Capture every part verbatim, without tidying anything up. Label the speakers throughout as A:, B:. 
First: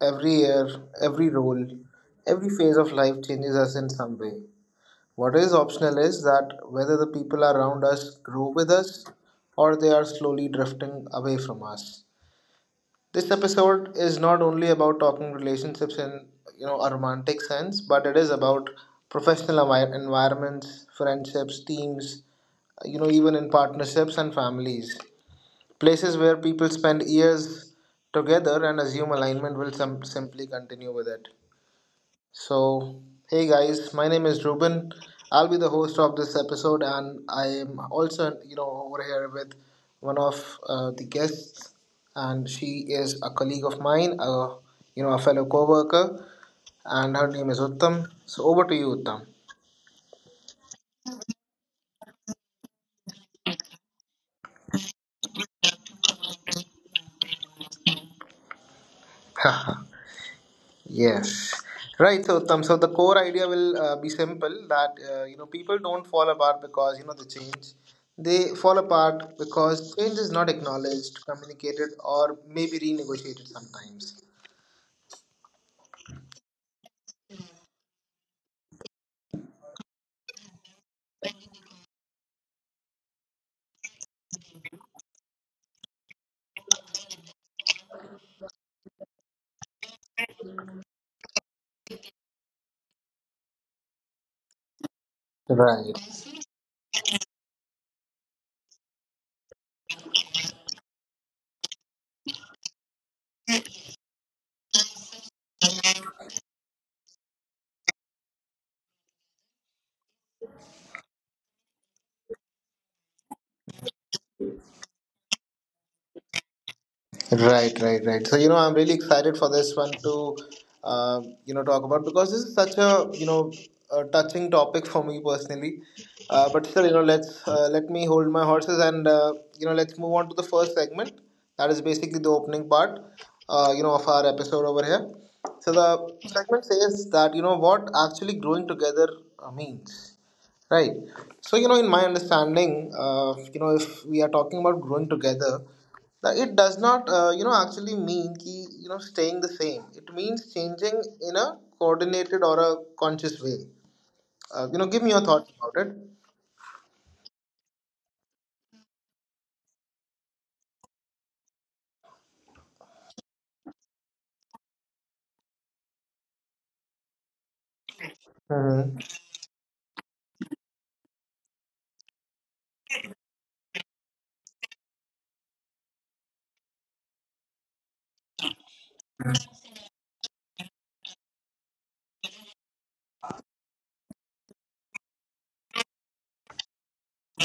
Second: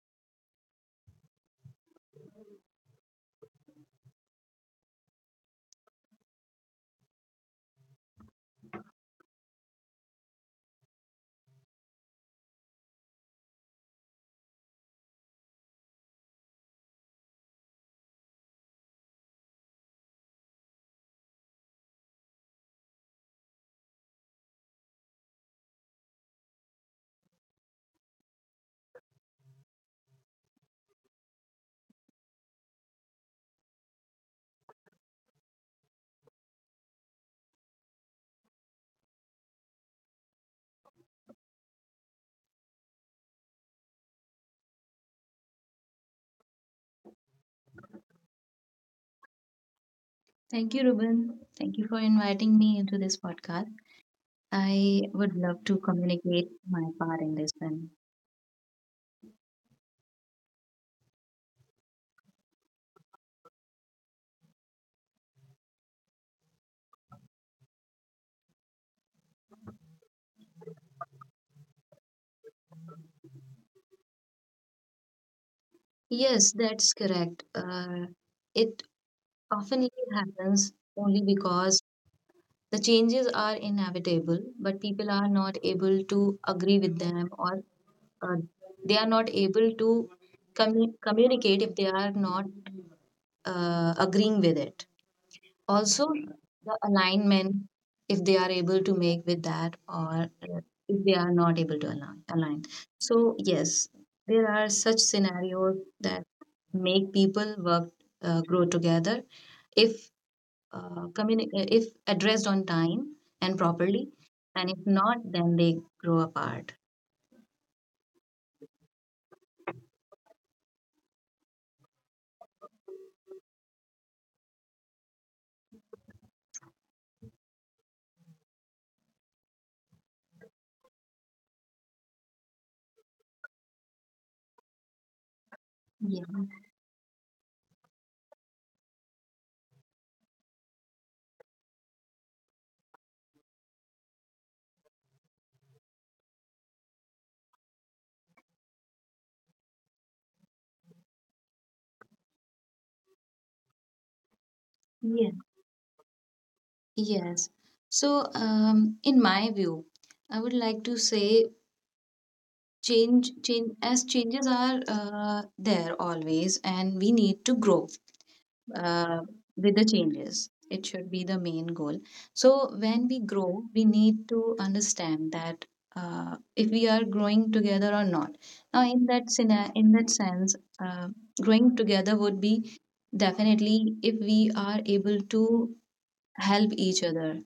A: Every year, every role, every phase of life changes us in some way. What is optional is that whether the people around us grow with us or they are slowly drifting away from us. This episode is not only about talking relationships in you know a romantic sense, but it is about professional envi- environments, friendships, teams, you know even in partnerships and families. Places where people spend years together and assume alignment will some simply continue with it. So, hey guys, my name is Ruben. I'll be the host of this episode, and I am also, you know, over here with one of uh, the guests, and she is a colleague of mine, a you know, a fellow co-worker, and her name is Uttam. So, over to you, Uttam.
B: Thank you, Ruben. Thank you for inviting me into this podcast. I would love to communicate my part in this one.
A: Yes, right. So, Uttam, so the core idea will uh, be simple that uh, you know people don't fall apart because you know the change. They fall apart because change is not acknowledged, communicated, or maybe renegotiated sometimes.
B: Yes, that's correct. Uh, it often happens only because the changes are inevitable, but people are not able to agree with them, or uh, they are not able to commu- communicate if they are not uh, agreeing with it.
A: Right.
B: Also the alignment, if they are able to make with that, or uh, if they are not able to align, align. So yes, there are such scenarios that make people work, uh, grow together if uh, communi- uh, if addressed on time and properly, and if not, then they grow apart.
A: Right, right, right. So you know, I'm really excited for this one to, uh, you know, talk about because this is such a you know a touching topic for me personally. Uh, but still, you know, let's uh, let me hold my horses and uh, you know let's move on to the first segment. That is basically the opening part, uh, you know, of our episode over here. So the
B: Yeah.
A: segment says that you know what actually growing together uh, means. Right. So, you know, in my understanding, uh, you know, if we are talking about growing together, now, it does not, uh, you know, actually mean ki, you know staying the same. It means changing in a coordinated or a conscious way. Uh, you know, give me your
B: yeah
A: thoughts about it.
B: yes. So um, in my view, I would like to say change change as changes are uh, there always, and we need to grow
A: Mhm.
B: uh, with the changes. It should be the main goal. So when we grow, we need to understand that uh, if we are growing together or not. Now in that scenario, in that sense, uh, growing together would be, definitely, if we are able to help each other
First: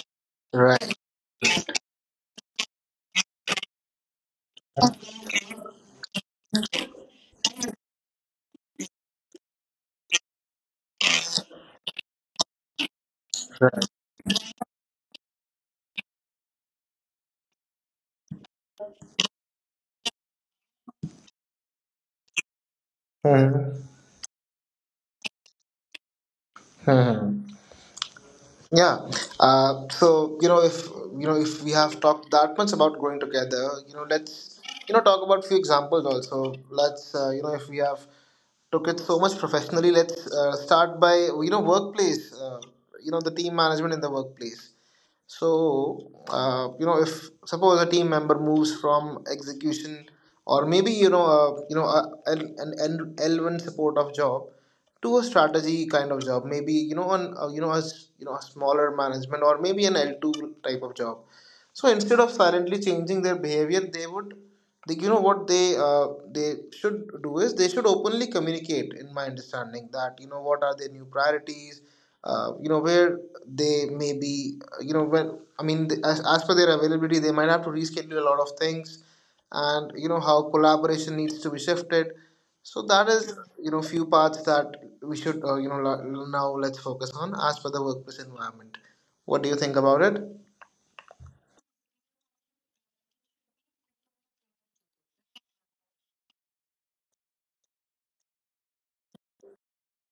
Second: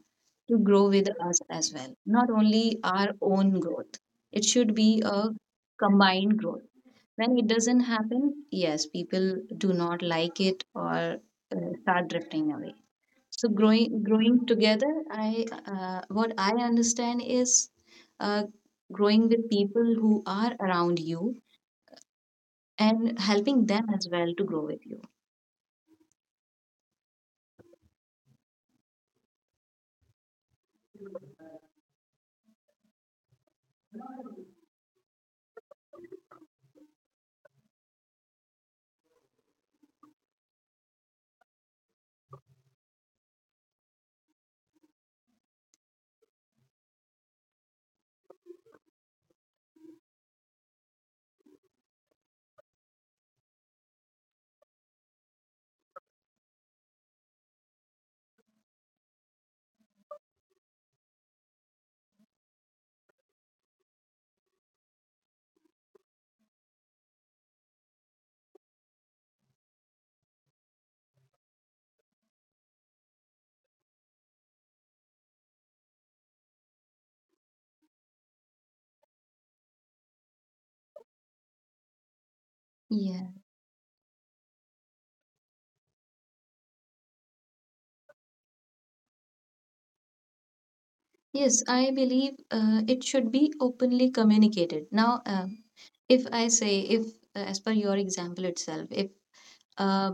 B: to grow
A: Right.
B: with us as well. Not only our own growth, it should be a combined growth. When it doesn't happen, yes, people do not like it, or uh, start drifting away. So
A: Right.
B: growing, growing together, I, uh, what I understand is uh, growing with people who are around you and helping
A: Mhm.
B: them as well to grow with you.
A: Mhm. Yeah. Uh, so you know, if you know, if we have talked that much about growing together, you know, let's you know talk about few examples also. Let's uh, you know, if we have took it so much professionally, let's uh, start by you know workplace. Uh, you know, the team management in the workplace. So, uh, you know, if suppose a team member moves from execution or maybe, you know, uh, you know, a, an an L one support of job to a strategy kind of job, maybe, you know, on, uh, you know, as, you know, a smaller management or maybe an L two type of job. So instead of silently changing their behavior, they would, they, you know, what they uh, they should do is they should openly communicate. In my understanding, that you know what are their new priorities, uh, you know where they may be, uh, you know when I mean the- as as per their availability, they might have to reschedule a lot of things, and you know how collaboration needs to be shifted. So that
B: Yeah.
A: is you know few parts that we should uh, you know lo- now let's focus on as per the workplace environment. What do you think about it?
B: Yes, I believe uh, it should be openly communicated. Now, um, if I say, if uh, as per your example itself, if uh,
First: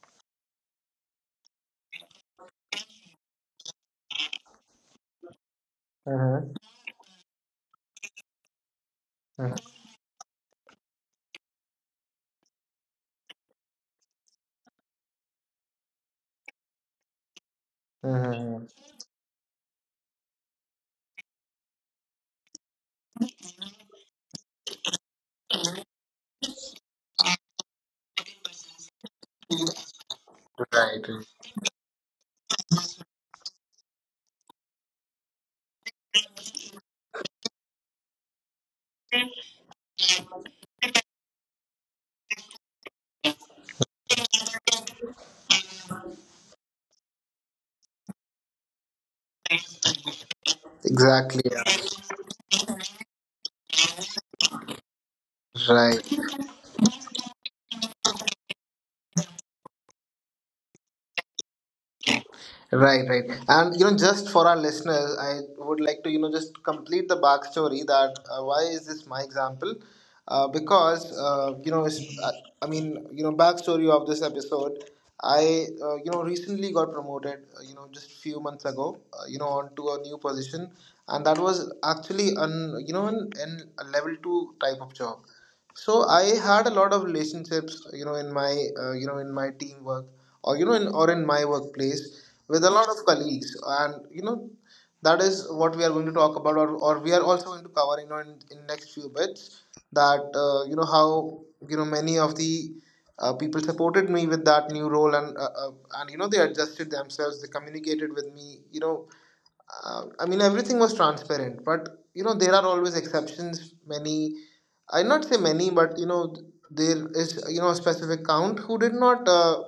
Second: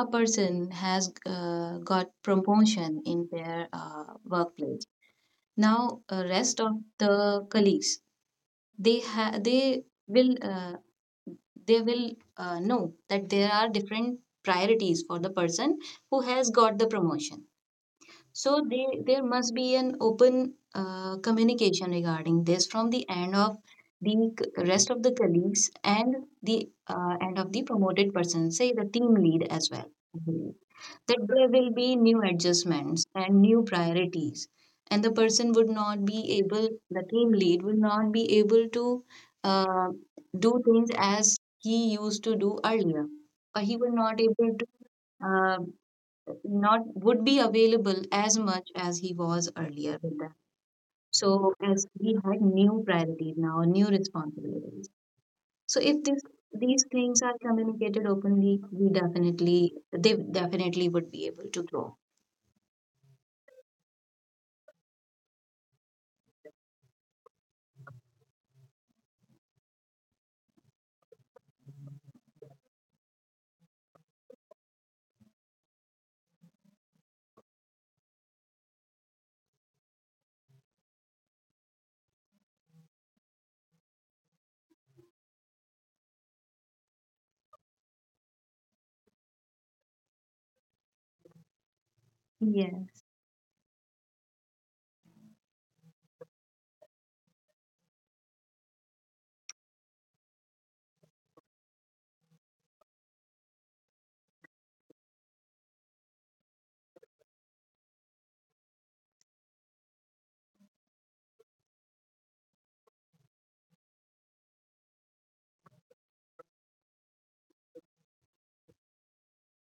B: a person has uh, got promotion in their uh, workplace, now uh,
A: Mm-hmm.
B: rest of the colleagues, they ha- they will uh, they will uh, know that there are different priorities for the person who has got the promotion.
A: Mhm.
B: So they, there must be an open uh, communication regarding this from the end of the c- rest of the colleagues, and the uh, end of the promoted person, say the team lead as well. I believe
A: Right. Right.
B: that there will be new adjustments and new priorities, and the person would not be able, the team lead will not be able to uh, do things as he used to do earlier, or he will not able to. uh, Not would be available as much as he was earlier with them.
A: Exactly.
B: So
A: Yeah.
B: as we had new priorities now, new responsibilities. So
A: Right.
B: if this these things are communicated openly, we definitely, they definitely would be able to grow.
A: Right. Right. And you know, just for our listeners, I would like to you know just complete the backstory that uh, why is this my example? Uh, because uh, you know, it's, uh, I mean, you know, backstory of this episode. I uh, you know recently got promoted. Uh, you know, just few months ago. Uh, you know, onto a new position, and that was actually an you know an, an a level two type of job. So I had a lot of relationships you know in my uh, you know in my teamwork or you know in or in my workplace with a lot of
B: Yes,
A: colleagues, and you know that is what we are going to talk about or, or we are also going to cover you know in, in next few bits that uh, you know how you know many of the uh, people supported me with that new role and uh, uh, and you know they adjusted themselves, they communicated with me, you know uh, I mean, everything was transparent, but you know, there are always exceptions. Many, I not say many, but you know, there is you know a specific count who did not uh,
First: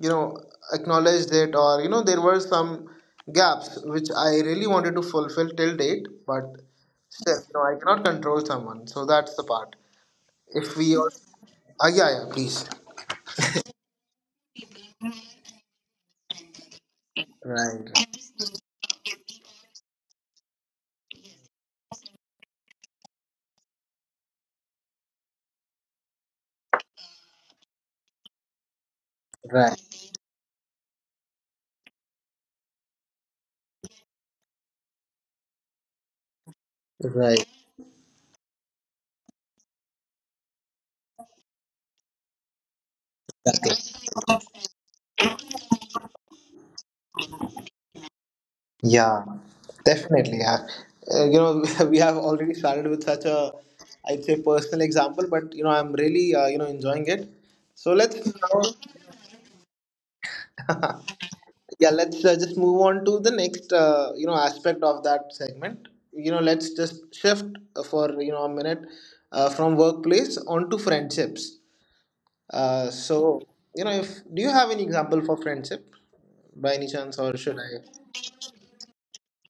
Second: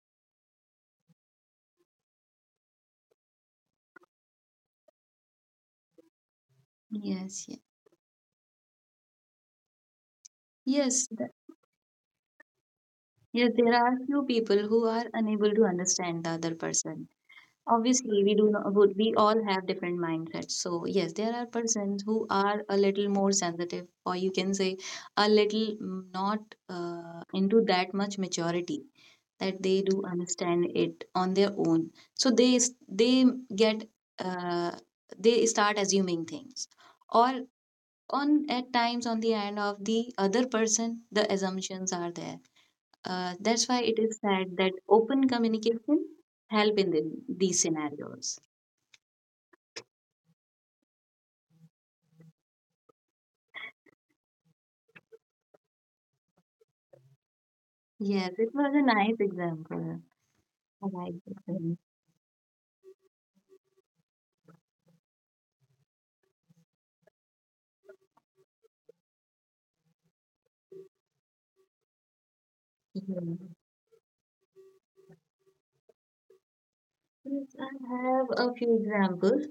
A: you know acknowledge it, or you know, there were some gaps which I really wanted to fulfill till date, but still,
B: yes,
A: you
B: yes.
A: know, I cannot control someone, so that's the part. If we,
B: Yes,
A: all,
B: th-
A: uh, Yeah, yeah, please.
B: yes, there are few people who are unable to understand the other person.
A: Right,
B: Obviously, we do not, would, we all have different mindsets. So yes, there are persons who are a little more sensitive, or you can say a little mm, not uh, into that much maturity, that
A: right,
B: they do understand it on their own. So they s- they get, uh, they start assuming things, or
A: right.
B: on, at times on the end of the other person, the assumptions are there. Uh, that's why it is said that open communication help in the, these scenarios.
A: Yeah, definitely. Yeah. Uh, you know, we have already started with such a, I'd say, personal example, but you know, I'm really, uh, you know, enjoying it. So let's
B: Yes, it
A: now,
B: was a nice example. I like this one.
A: yeah, let's uh, just move on to the next, uh, you know, aspect of that segment. You know, let's just shift uh, for you know a minute uh, from workplace onto friendships. Uh, so
B: Yeah.
A: you know, if Do you have any example for friendship by any chance, or
B: Yes,
A: should I?
B: I have a few examples.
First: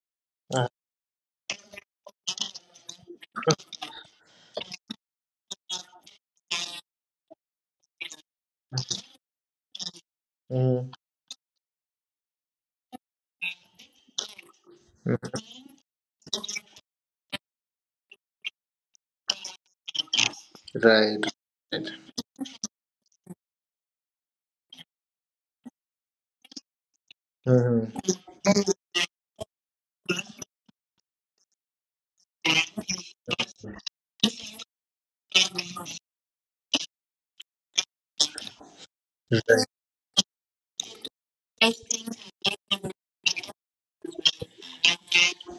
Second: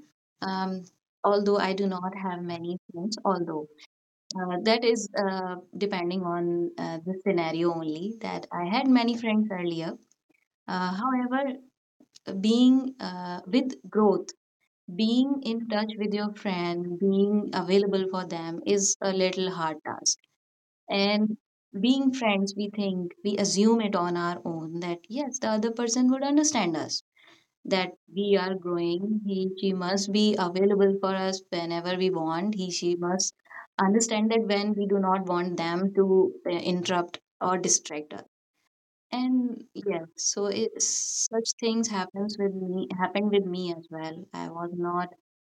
A: Uh,
B: Um, although I do not have many friends, although uh, that is uh, depending on uh, the scenario only, that I had many friends earlier.
A: mm.
B: Uh, however, being uh, with growth,
A: Mm.
B: being in touch with your friend, being available for them is a little hard task.
A: Right.
B: And being friends, we think, we assume it on our own that yes, the other person would understand us,
A: Hmm.
B: that we are growing. He, she must be available for us whenever we want. He, she must understand that when we do not want them to uh, interrupt or distract us, and yeah, so it, such things happens with me happened with me as well. I was not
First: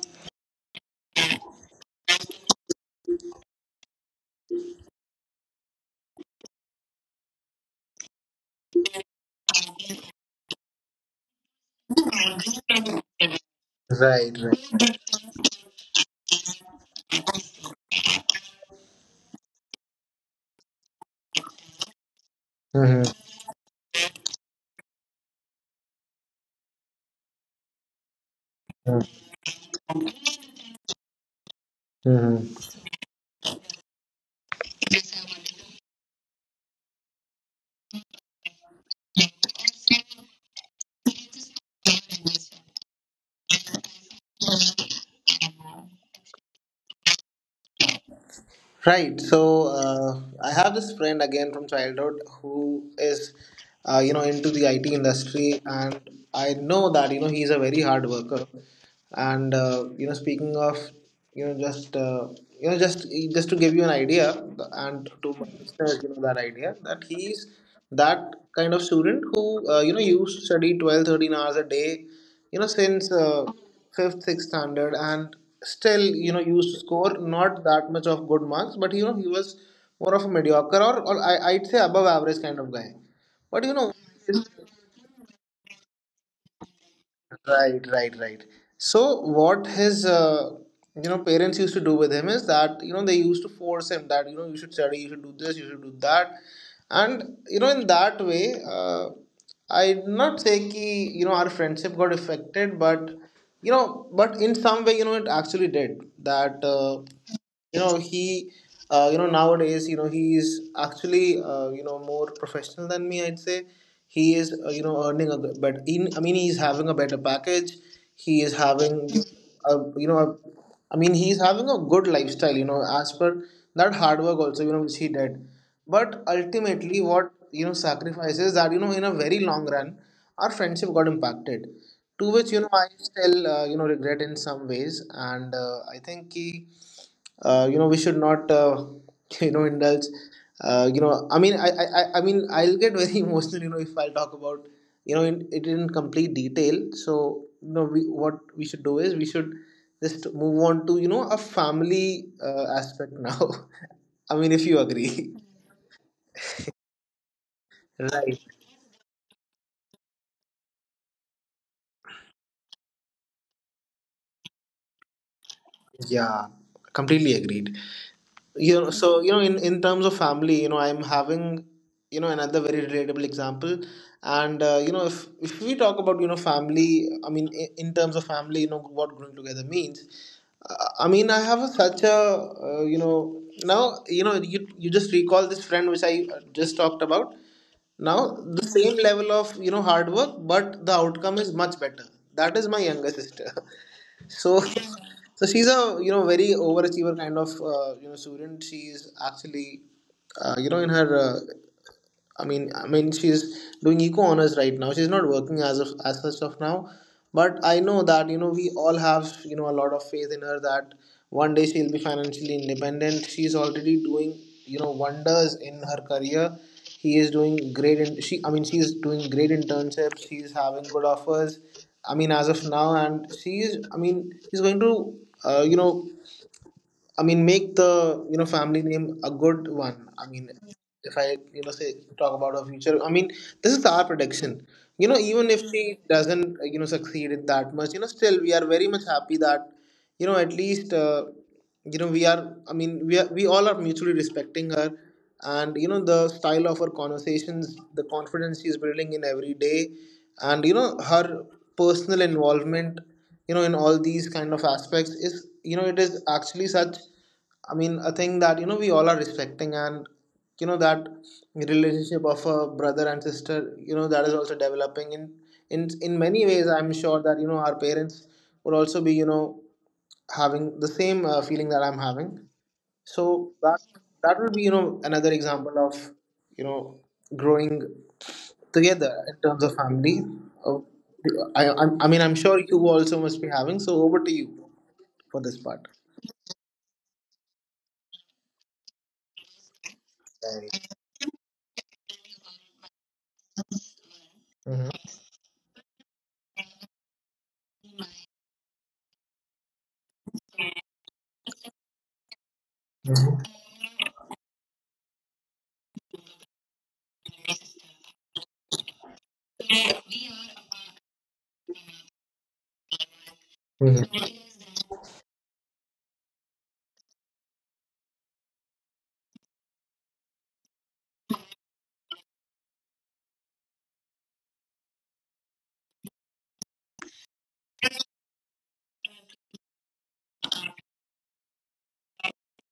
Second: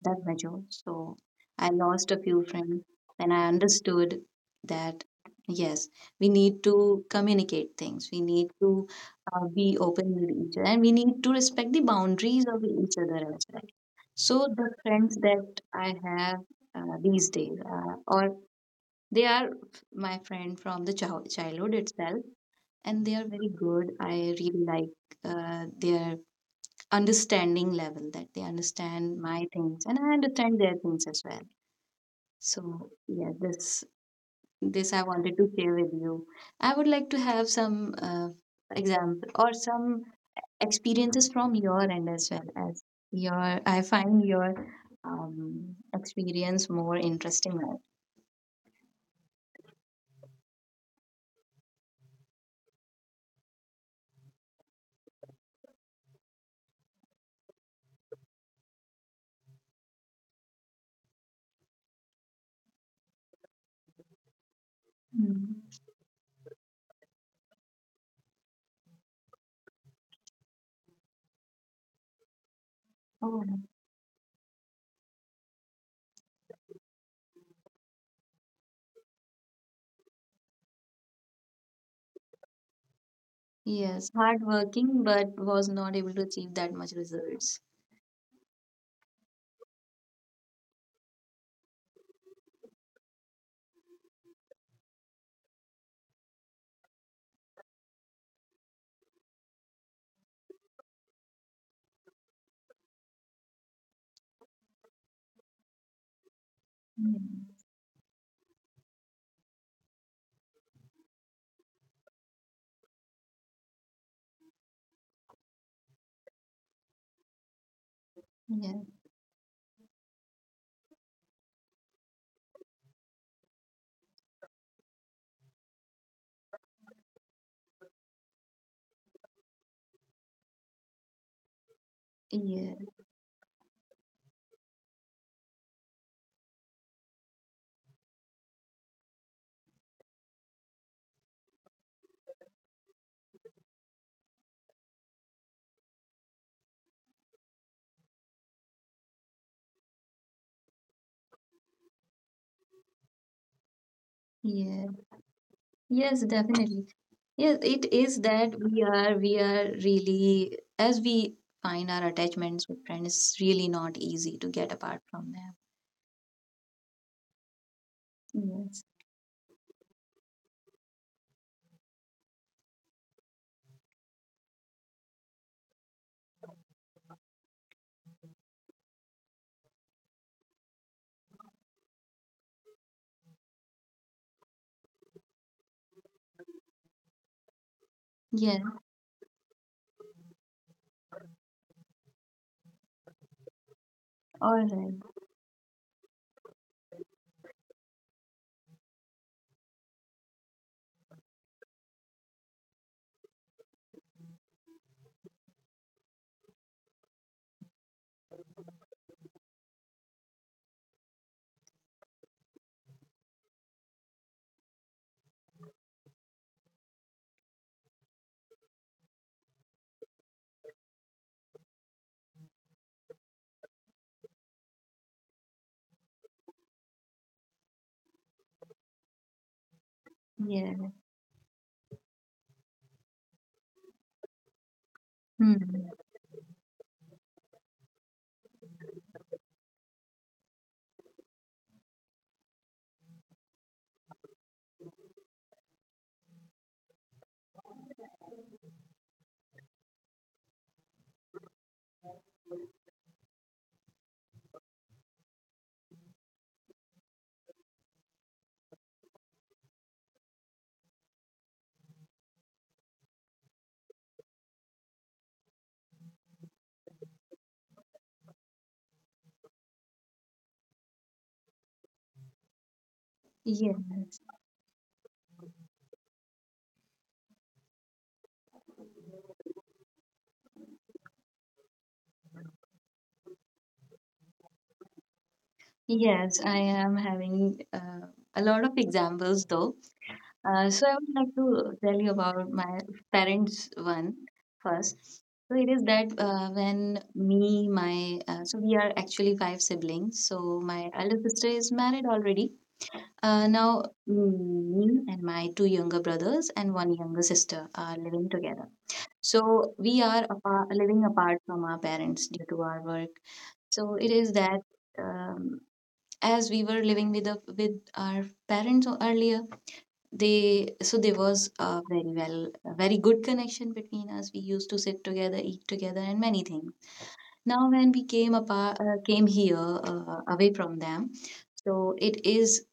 B: that mature, so I lost a few friends. Then I understood that yes, we need to communicate things. We need to uh, be open with each other, and we need to respect the boundaries of each other as well. So
A: Right.
B: the
A: Right.
B: friends that I have uh, these days, uh, or they are f- my friend from the child childhood itself, and
A: Hmm.
B: they are very good. I really like uh, their understanding level, that they understand my things and I understand their things as well.
A: Mm-hmm.
B: So yeah, this this I wanted to share with you. I would like to have some uh, example or some experiences from your end as well, as your. I find your um, experience more interesting.
A: Right. So uh, I have this friend again from childhood who is, uh, you know, into the I T industry, and I know that you know he's a very hard worker. And uh, you know speaking of you know just uh, you know just just to give you an idea and to my
B: Mm.
A: listeners, you know that idea that he's that kind of student who uh, you know used to study twelve thirteen hours a day you know since
B: Oh,
A: uh, fifth sixth standard, and still you know used to score not that much of good marks, but you know he was more of a mediocre, or, or I, i'd say above average kind of guy, but you know
B: yes, hardworking but was not able to achieve that much results.
A: Right, right, right. So what his uh, you know parents used to do with him is that you know they used to force him that you know you should study, you should do this, you should do that, and you know in that way, uh, I not say ki you know our friendship got affected, but you know but in some way you know it actually did that. Uh,
B: Mm.
A: you know he uh, you know Nowadays you know he is actually uh, you know more professional than me, I'd say. He is uh, you know earning a good, but in I mean, he's having a better package. He is
B: Yeah.
A: having a, you know a, I mean he's having a good lifestyle you know as per that hard work also, you know which he did, but ultimately what you know sacrifices that you know in a very long run our friendship got impacted, to which you know I
B: Yeah,
A: still uh, you know regret in some ways. And uh, I think he uh, you know we should not uh, you know indulge uh, you know i mean I, I i I mean I'll get very emotional you know if I talk about you know in, it in complete detail. So you know we what we should do is we should just move on to you know a family uh, aspect now. I mean, if you agree.
B: yeah, yes, definitely. Yes, it
A: Right.
B: is that we are we are really, as we find our attachments with friends, it's really not easy to get apart from them.
A: Yeah, completely agreed. you know
B: Yes,
A: so you know in in terms of family, you know I'm having you know another very relatable example. And uh, you know if if we talk about you know family, I mean, i- in terms of family, you know what growing together means. uh, I mean, I have a, such a uh, you know now, you know you you just recall this friend which I uh, just talked about now.
B: yeah,
A: The same level of you know hard work, but the outcome is much better. That is my younger sister.
B: all
A: So,
B: right,
A: so she's a you know very overachiever kind of uh, you know student. She's actually uh, you know in her uh, I mean, I mean, she's doing eco honors right now. She's not working as of as such of now, but I know that you know we all have you know a lot of faith in her that one day she'll be financially independent. She's already doing you know wonders in her career. He is doing great, and she I mean, she's doing great internships. She's having good offers. I mean, as of now, and she is. I mean, she's going to uh, you know I mean make the you know family name a good one. I mean,
B: yeah,
A: if I you know say talk about her future, I mean this is our prediction. You know, even if
B: hmm.
A: she doesn't uh, you know succeed in that much, you know, still we are very much happy that you know at least uh, you know we are. I mean, we are we all are mutually respecting her, and you know the style of her conversations, the confidence she is building in every day, and you know her personal involvement you know in all these kind of aspects is you know it is actually such, I mean, a thing that you know we all are respecting, and you know that relationship of a brother and sister, you know that is also developing in in in many ways. I'm sure that you know our parents would also be you know having the same uh, feeling that I'm having. So that
B: Yes,
A: that would be you know another example of you know growing together in terms of family. Oh, I I, I mean I'm sure you also must be having. So over to you for this part.
B: yes. I am having uh, a lot of examples though. Uh, so I would like to tell you about my parents one
A: Mhm.
B: first. So it is that uh, when me, my uh, so we are actually five siblings. So my elder sister is married already. Uh, now me and my two younger brothers and one younger sister are living together. So we are apart, living apart from our parents due to our work. So it
A: Mhm.
B: is that um, as we were living with the, with our parents earlier, they, so there was a very well, a very good connection between us. We used to sit together, eat together, and many things. Now when we came apart, uh, came here uh, away from them, so it is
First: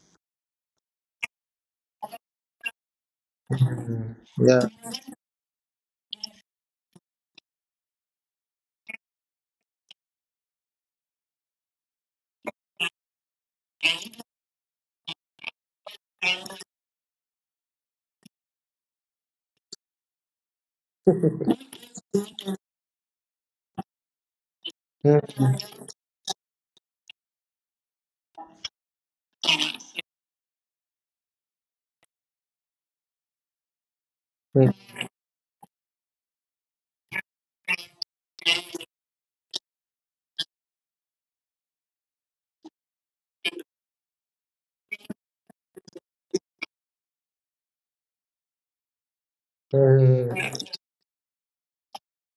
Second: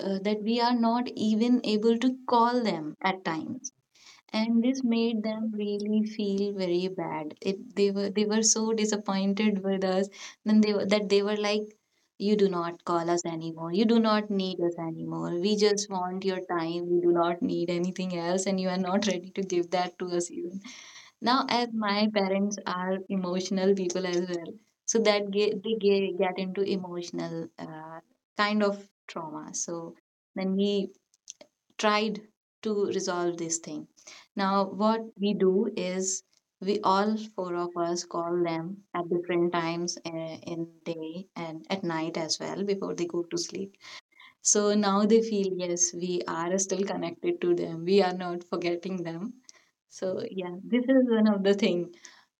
B: uh, that we are not even able to call them at times,
A: Mm.
B: and this
A: Yeah.
B: made them really feel very bad. If they were, they were so disappointed with us, then they were, that they were like, you do not call us anymore, you do not need us anymore, we just want your time, we do not need anything else, and you are not ready to give that to us even. Now, as my parents are emotional people as well, so
A: Mm,
B: that
A: mm,
B: get, they get, get into emotional uh, kind of trauma. So then we tried to resolve this thing. Now,
A: mm,
B: what we do is, we all four of us call them at different times, uh, in day and at night as well, before they go to sleep. So now they feel, yes, we are still connected to them. We are not forgetting them. So yeah,
A: mm,
B: this is one of the thing.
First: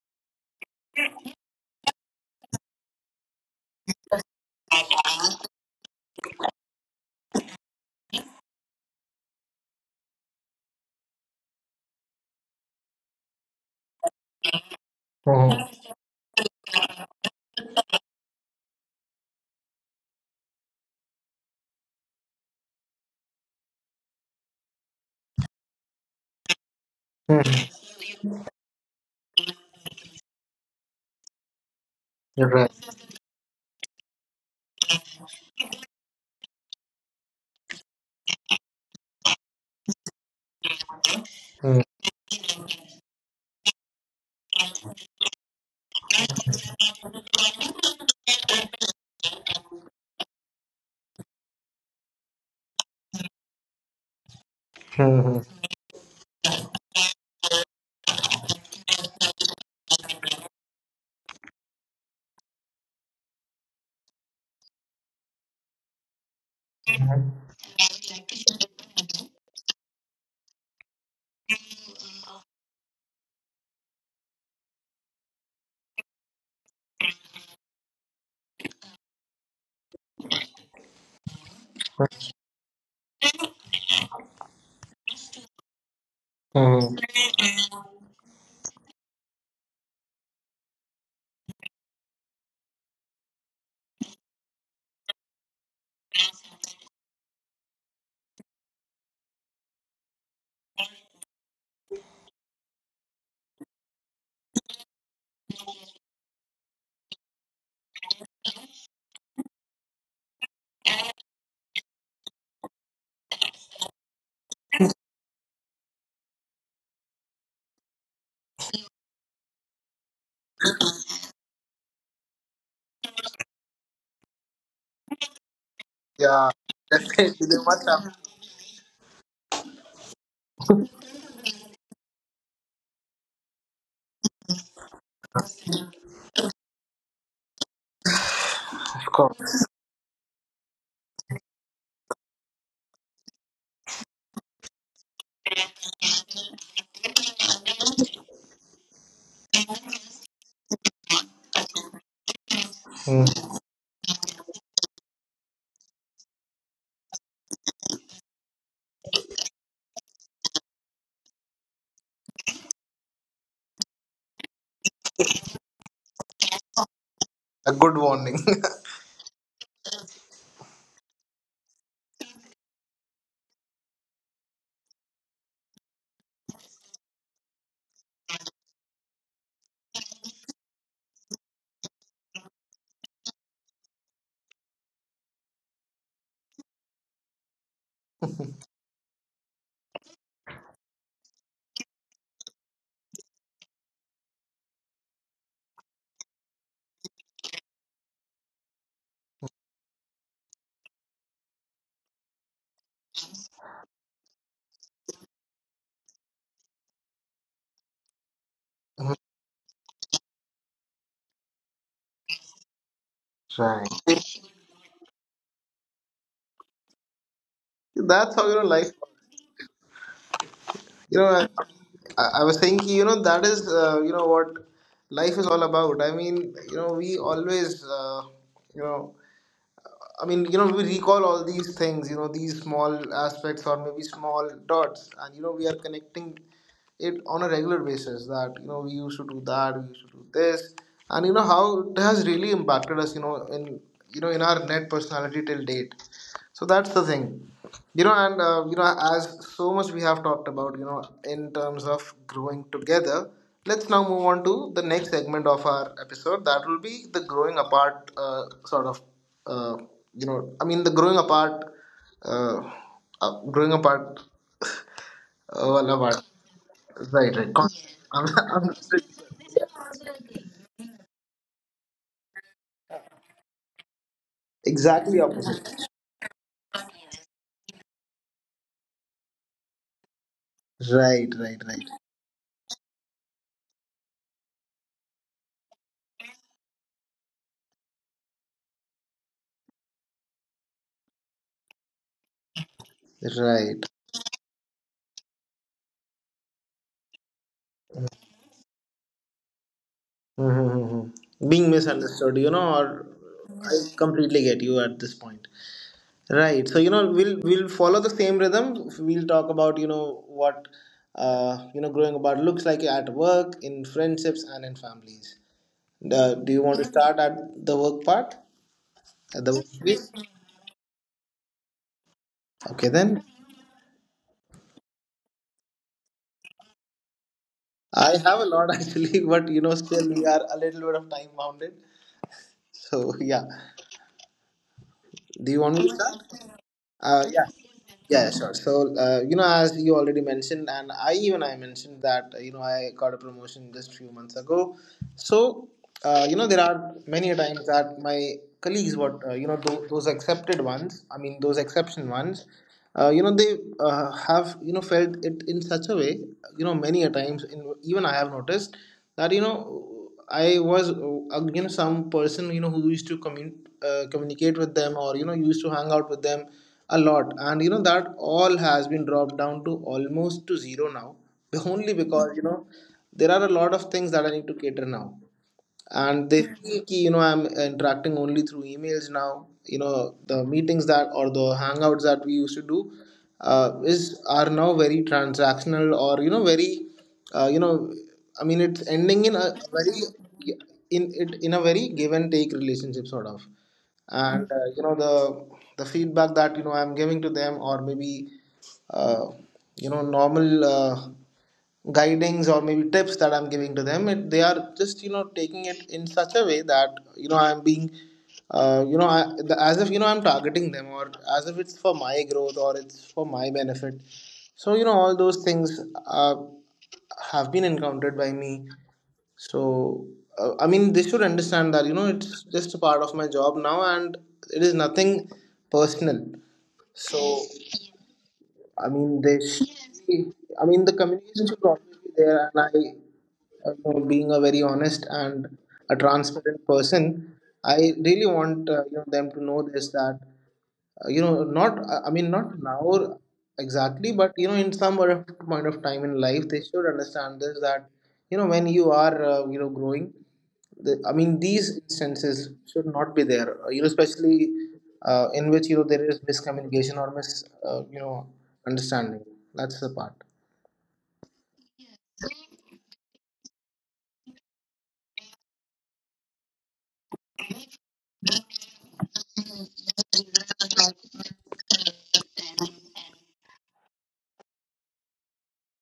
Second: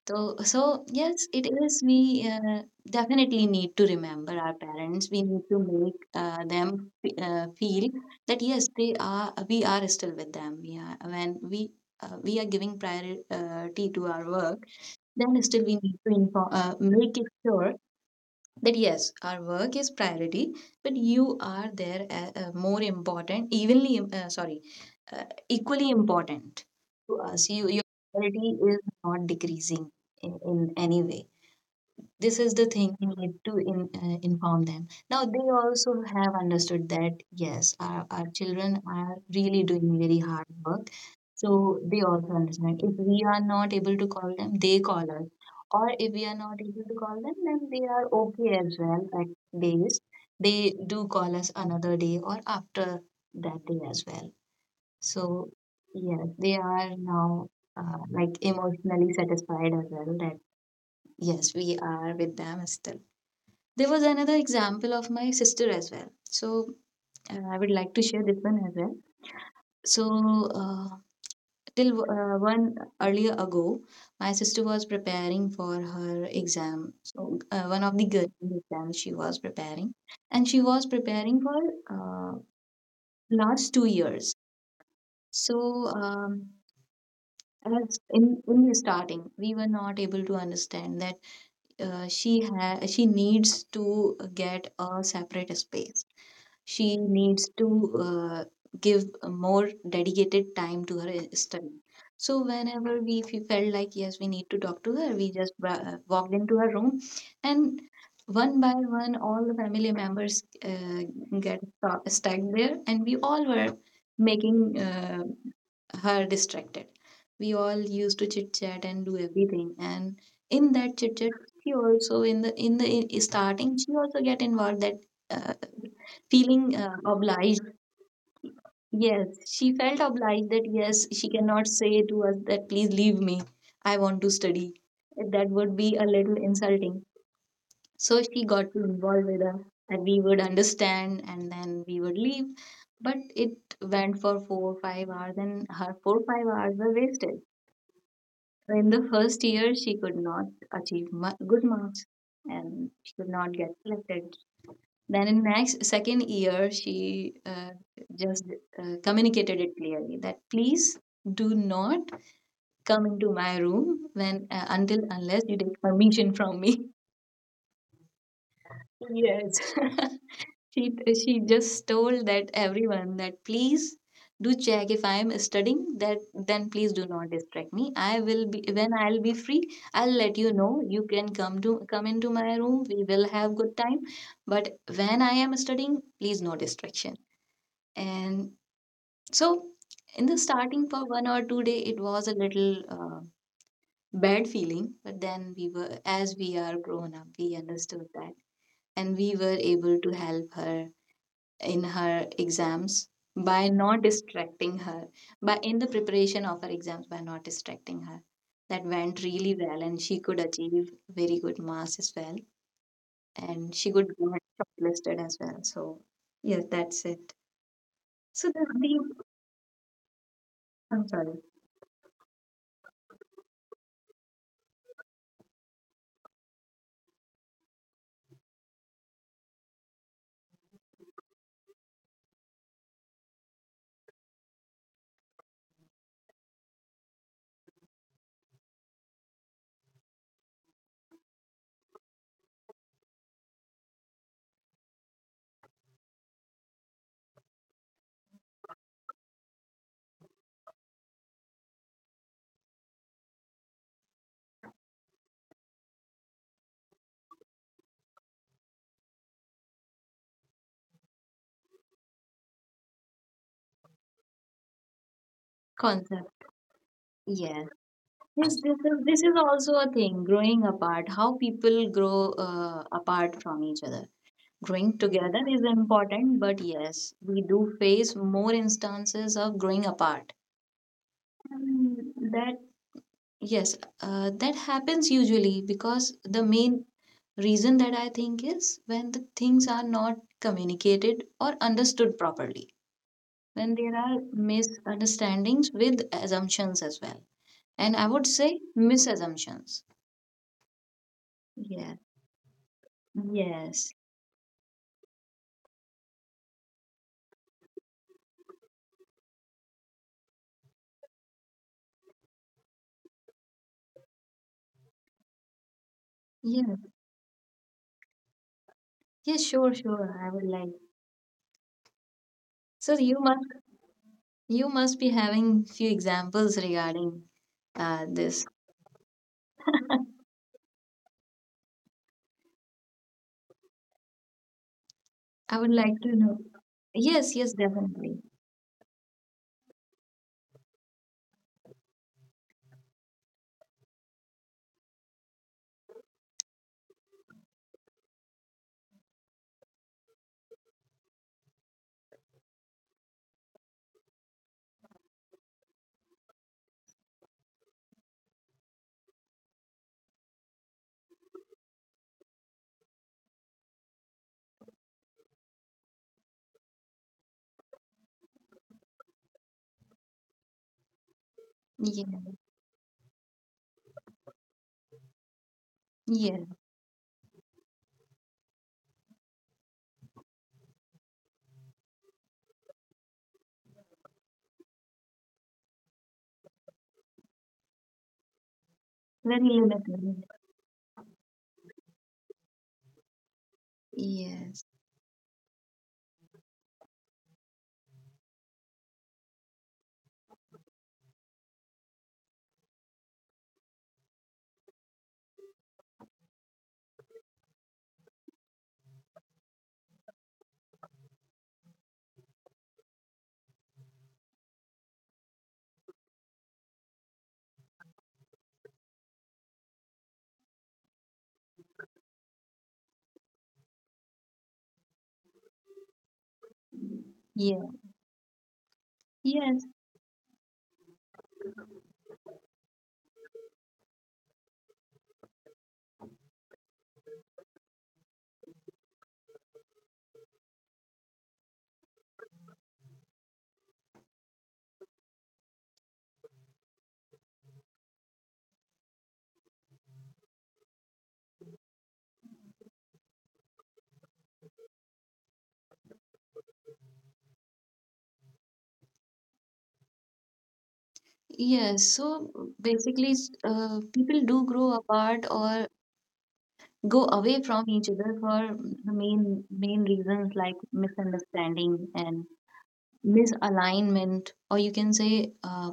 B: So, so yes, it is. We uh, definitely need to remember our parents. We need to make uh, them fe- uh, feel that yes, they are, we are still with them. Yeah, when we uh, we are giving priority uh, to our work, then still we
A: mm,
B: need to inform, uh, make it sure that yes, our work is priority, but you are there uh, uh, more important, evenly, im- uh, sorry, uh, equally important to us.
A: mm.
B: You, your priority is not decreasing in, in any way.
A: You're
B: This is
A: right.
B: the thing we need to in, uh, inform them. Now, they also have understood that yes, our, our children are really doing very hard work,
A: Mm,
B: so they also understand. If we are not able to call them, they call us. Or if we are not able to call them, then they are okay as well at days. They do call us another day or after that day as well. So
A: mm,
B: yes, they are now uh, like emotionally satisfied as well, that yes, we are with them still. There was another example of my sister as well. So uh, I would like to share this one as well. So uh, till uh, one earlier ago, my sister was preparing for her exam. So, uh, one of the government exams she was preparing, and she was preparing for uh, last two years. So,
A: mm.
B: um, as in in the starting, we were not able to understand that uh, she ha- she needs to get a separate space, she needs to uh, give more dedicated time to her study. So whenever we, if we felt like yes, we need to talk to her, we just bra- walked into her room, and one by one all the family members uh, get sta- stacked there, and we all were making uh, her distracted. We all used to chit chat and do everything, and in that chit chat, she also, in the, in the, in starting, she also get involved. That uh,
A: Yeah, definitely
B: feeling
A: they
B: uh,
A: must have.
B: obliged. Yes, she felt obliged that yes, she cannot say to us that please leave me. I want to study. That would be a little insulting. So she got to involve with us, and we would understand, and then we would leave. But it went for four or five hours, and her four or five hours were wasted. In the first year, she could not achieve ma- good marks, and she
A: Mm.
B: could not get selected. Then in next second year, she uh, just uh, communicated it clearly that please do not come into my room when uh, until unless you take permission from me.
A: A good warning.
B: Yes. she she just told that everyone that please do check if I am studying, that then please do not distract me. I will be when I'll be free, I'll let you know. You can come to come into my room, we will have good time. But when I am studying, please no distraction. And so in the starting for one or two day it was a little uh, bad feeling, but then we were, as we are grown up, we understood that, and we were able to help her in her exams by not distracting her, by in the preparation of her exams by not distracting her. That
A: Hmm.
B: went really well, and she could achieve very good marks as well, and she could get shortlisted as well. So yes, that's it.
A: That's how you know
B: So the
A: life.
B: big,
A: Works. You
B: I'm
A: know, I,
B: sorry,
A: I I was thinking, you know, that is uh, you know what life is all about. I mean, you know, we always uh, you know. I mean, you know, we recall all these things, you know, these small aspects or maybe small dots, and you know, we are connecting it on a regular basis, that you know we used to do that, we used to do this, and you know how it has really impacted us, you know, in you know in our net personality till date. So that's the thing, you know, and uh, you know, as so much we have talked about, you know, in terms of growing together. Let's now move on to the next segment of our episode. That will be the growing apart, uh, sort of, uh, you know, I mean, the growing apart, uh, uh, growing apart, uh, well, apart.
B: concept.
A: Right, right. Con-
B: Yes,
A: I'm,
B: this,
A: I'm
B: this is this is also a thing, growing apart, how people grow uh, apart from each other. Growing
A: exactly
B: together is
A: opposite.
B: important, but yes, we do face more instances of growing apart.
A: Right, right, right,
B: Mm, that yes, uh, that happens usually because the main reason that I think is when the things are not communicated or understood properly, when
A: right.
B: there are misunderstandings with assumptions as well, and I would say misassumptions.
A: Mm-hmm. Being
B: Yeah.
A: misunderstood, you know, or, I
B: Yes.
A: completely get you at this point. Right. So, you know, we'll we'll follow the same rhythm. We'll talk about, you know, what uh, you know, growing about looks like at work, in friendships and in families. Uh, do you
B: Yes.
A: want to start at the work part? At
B: Yes.
A: the
B: Sure.
A: workplace?
B: Sure. I would like.
A: Okay
B: So you
A: then.
B: must you must be having few examples regarding uh,
A: I have a
B: this.
A: lot, actually, but you know, still we are a little bit of time bounded. So yeah. Do
B: I
A: you
B: would
A: want me to
B: like
A: start?
B: to know.
A: Uh,
B: Yes.
A: yeah,
B: Yes. Definitely.
A: yeah, yeah, sure. So, uh, you know, as you already mentioned, and I even I mentioned that uh, you know I got a promotion just few months ago. So, uh, you know, there are many a times that my colleagues, what uh, you know, tho- those accepted ones, I mean, those exception ones, uh, you know they uh, have you know felt it in such a way. You know many a times, in, even I have noticed that you know I was, uh, you know some person you know who used to commun- uh, communicate with them, or you know used to hang out with them a lot, and you know that all has been dropped down to almost to zero now, only because
B: Yeah.
A: you know there are a lot of things that I need to cater now, and they
B: Yeah.
A: feel ki, you know I'm interacting only through emails now. You know the meetings that, or the hangouts that we used to do, uh, is are now very transactional, or you know very, uh, you know I mean, it's ending in a
B: Very
A: very
B: limited.
A: in it in a very give and take relationship sort of. And uh,
B: Yes,
A: you know the the feedback that you know I'm giving to them, or maybe uh, you know normal uh, guidings or maybe tips that I'm giving to them, It, they are just you know taking it in such a way that you know I'm being, uh, you know, I, the, as if you know I'm targeting them, or as if it's for my growth or it's for my benefit. So you know all those things uh, have been encountered by me. So uh, I mean, they should understand that you know it's just a part of my job now and it is nothing personal. So
B: yeah,
A: I mean they.
B: yes,
A: Sh- I mean, the communication should always be there, and I, uh, you know, being a very honest and a transparent person, I really want uh, you know them to know this, that uh, you know not uh, I mean, not now exactly, but you know in some sort of point of time in life they should understand this, that you know when you are, uh, you know growing, the, I mean, these instances should not be there. uh, You know especially, uh, in which you know there is miscommunication, or mis uh, you know understanding. That's the part.
B: yes. So basically, s- uh, people do grow apart or go away from each other for the main main reasons like misunderstanding and misalignment, or you can say uh,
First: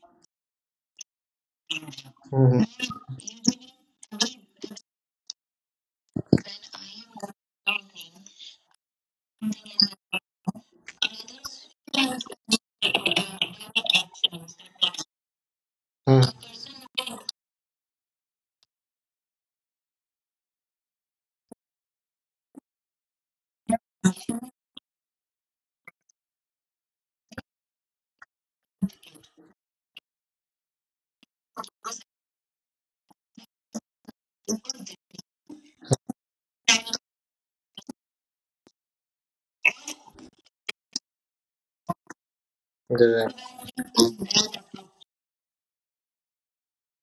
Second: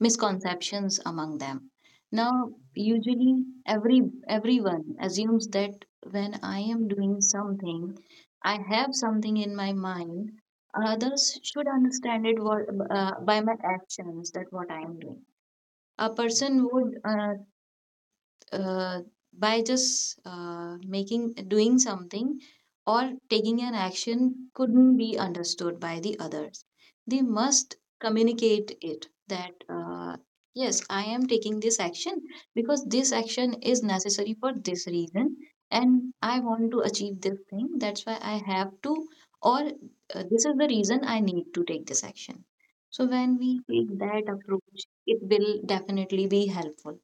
B: misconceptions among them. Now,
A: Mm-hmm.
B: usually every everyone assumes that when I am doing something, I have something in my mind. Others should understand it what, uh, by my actions, that what I am doing. A
A: Hmm.
B: person would uh, uh, by just uh, making doing something or taking an action couldn't be understood by the others. They must communicate it that uh, yes, I am taking this action because this action is necessary for this reason and I want to achieve this thing, that's why I have to, or uh, this is the reason I need to take this action. So when
A: Correct.
B: we take that approach, it will definitely be helpful.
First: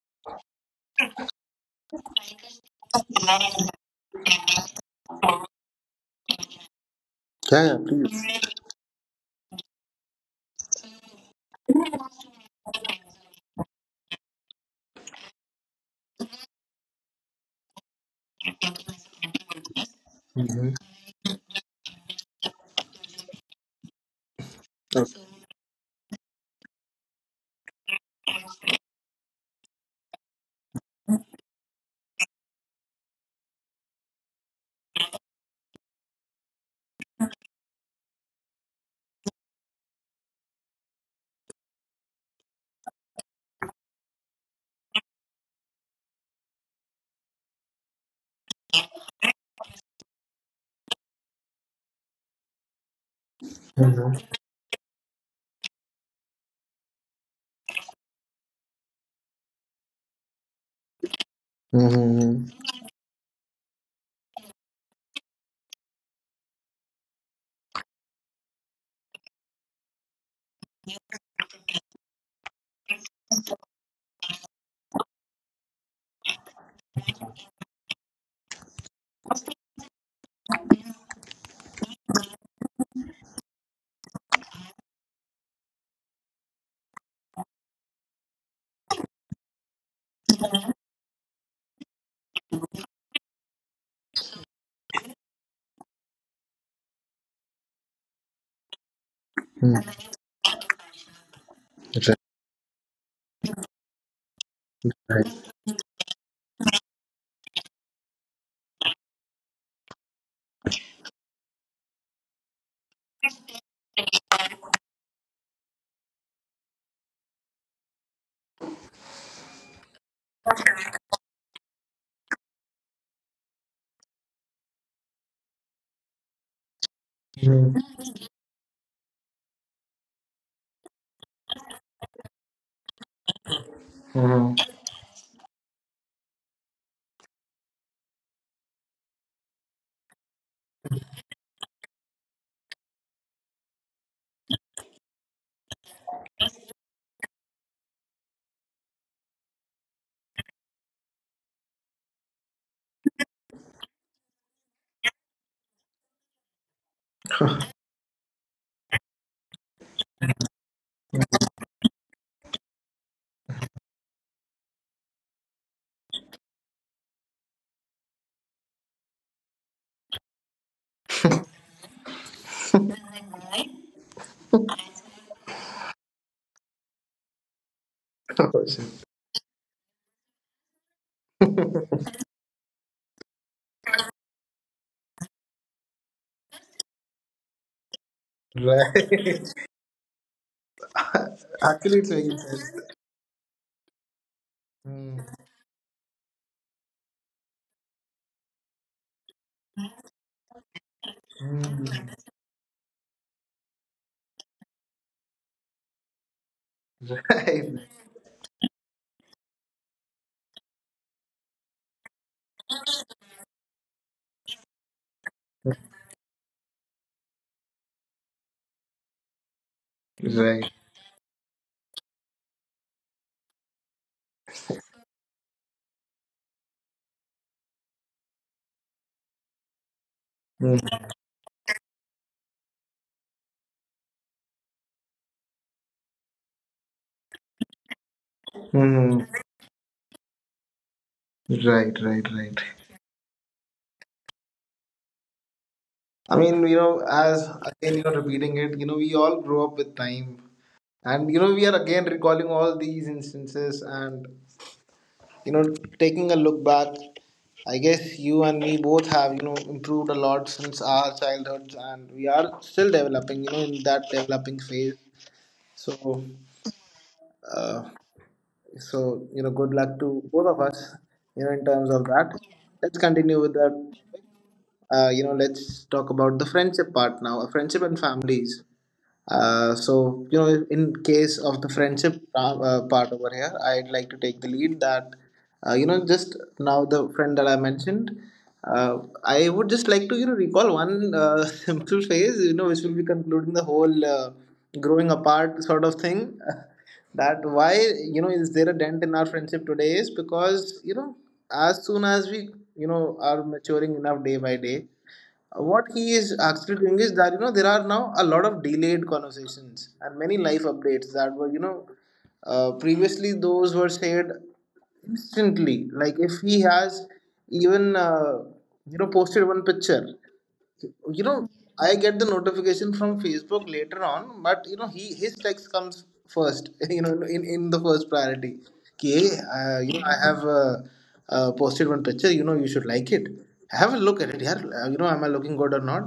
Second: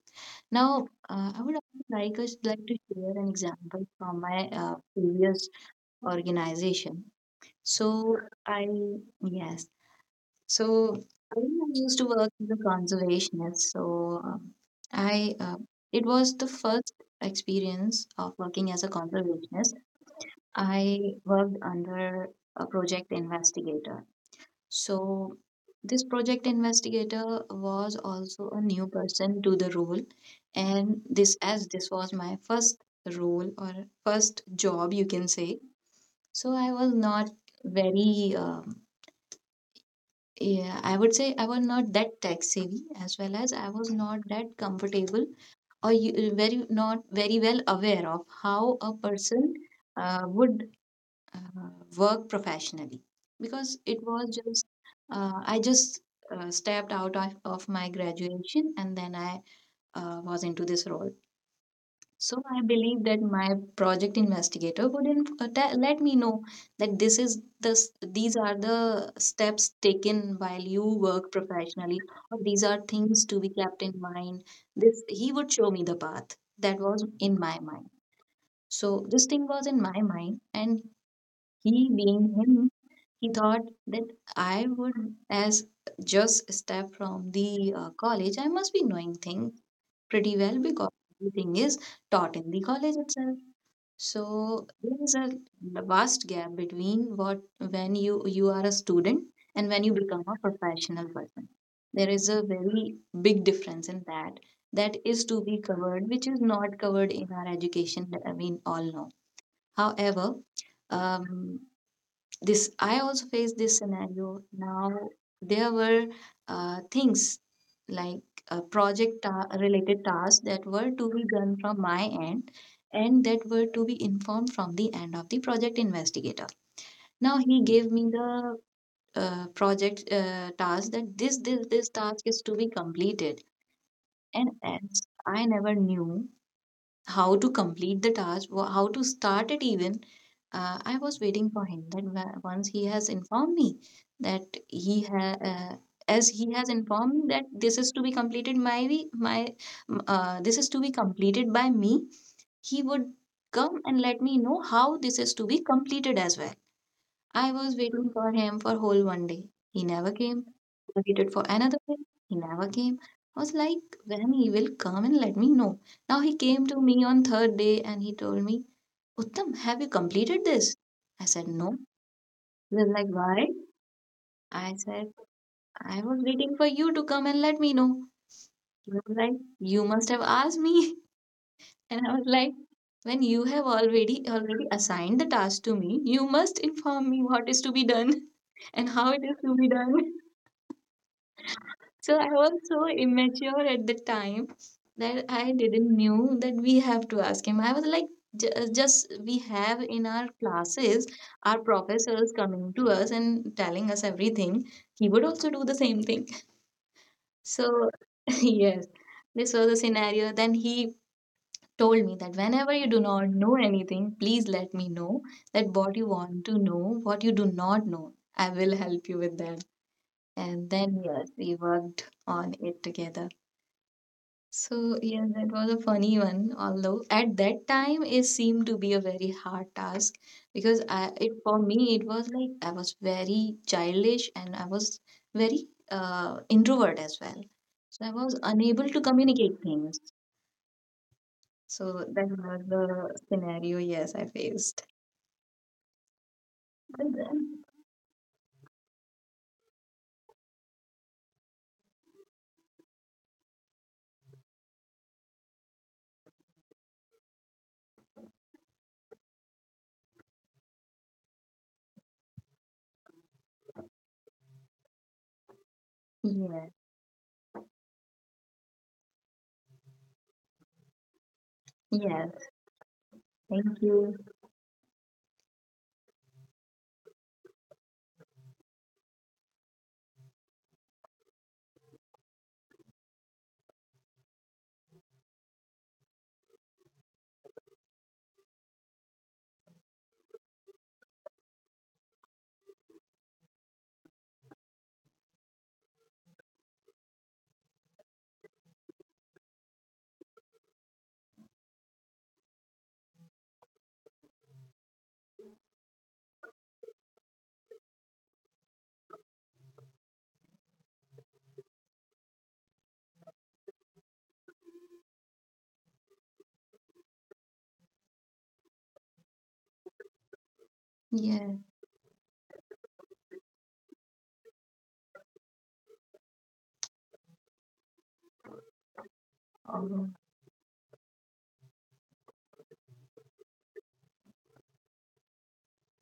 B: Now, uh, I would also like us like to share an example from my uh, previous organization.
A: Yeah, yeah,
B: So
A: please.
B: I yes, so I used to work as a conservationist. So um, I uh, it was the first experience of working as a conservationist. I worked under a project investigator. So, this project investigator was also a new person to the role, and this as this was my first role or first job, you can say. So, I was not very, um, yeah, I would say I was not that tech savvy, as well as I was not that comfortable or you, very not very well aware of how a person uh, would uh, work professionally, because it
A: Mhm.
B: was just uh, I just uh, stepped out of, of my graduation, and then i uh, was into this role. So
A: Mhm.
B: I believe that my project investigator would inf- uh, te- let me know that this is the s- these are the steps taken while you work professionally, or these are things to be kept in mind. This he would show me the path. That was in my mind. So this thing was in my mind, and he, being him, he thought that I would, as just a step from the uh, college, I must be knowing things pretty well because everything is taught in the college itself. So there is a vast gap between what when you you are a student and when you become a professional person. There is a very big difference in that. That is to be
A: Right.
B: covered, which is not covered in our education. I mean, all know. However, um, this I also faced this scenario. Now there were uh, things like uh, project ta- related tasks that were to be done from my end, and that were to be informed from the end of the project investigator. Now he gave me the uh, project uh, task, that this this this task is to be completed. And
A: Mm-hmm.
B: as I never knew how to complete the task, wh- how to start it even. Uh, I was waiting for him. That wa- once he has informed me that he ha- uh, as he has informed me that this is to be completed, my we- my m- uh, this is to be completed by me, he would come and let me know how this is to be completed as well. I was waiting for him for whole one day. He never came. I waited for another day. He never came. I was like, when he will come and let me know. Now he came to me on third day and he told me, Uttam, have you completed this? I said, no. He was like, why? I said, I was waiting for you to come and let me know. He was like, you must have asked me. And I was like, when you have already already assigned the task to me, you must inform me what is to be done and how it is to
A: Right.
B: be done.
A: Actually,
B: So
A: it's
B: I
A: making
B: was
A: sense.
B: so immature at the time that I didn't knew that we have to ask him. I was like, "Ju- just we have in our classes our
A: Mm-hmm.
B: professors coming to us and telling us everything. He would also do the same thing.
A: Right.
B: So yes, this was the scenario. Then he told me that whenever you do not know anything, please let me know that what you want to know, what you do not know. I will help you with that. And
A: Right.
B: then yes, we worked on it together. So yes, that was a funny one. Although at that time it seemed to be a very hard task because I it for me it was like I was very childish, and I was very uh, introvert as well. So I was unable to
A: Mm-hmm.
B: communicate things.
A: Right,
B: So that
A: right, right.
B: was the scenario. Yes, I faced.
A: I mean, you know,
B: But
A: as
B: then—
A: again you're repeating it, you know, we all grow up with time. And you know, we are again recalling all these instances, and you know taking a look back, I guess you and me both have you know improved a lot since our childhoods, and we are still developing, you know in that developing phase. So
B: Yeah.
A: uh, so you know good luck to both of us, you know in terms of that.
B: Yeah.
A: Let's continue with that.
B: Thank you.
A: Uh, you know let's talk about the friendship part now, uh, friendship and families. Uh, so you know, in case of the friendship, uh, uh, part over here, I'd like to take the lead that, uh, you know, just now, the friend that I mentioned, uh, I would just like to you know recall one, uh, simple phase, you know, which will be concluding the whole, uh, growing apart sort of thing. That, why you know is there a dent in our friendship today is because you know as soon as we you know are maturing enough day by day, what he is actually doing is that, you know there are now a lot of delayed conversations and many life updates that were, you know uh, previously those were said instantly. Like, if he has even, uh, you know posted one picture, you know
B: Yeah.
A: I get the notification from Facebook later on, but you know he his text comes first, you know in in the first priority. Okay, uh, you know
B: Oh.
A: I have, uh, uh, posted one picture, you know you should like it, have a look at it, yeah, uh, you know am I looking good or not.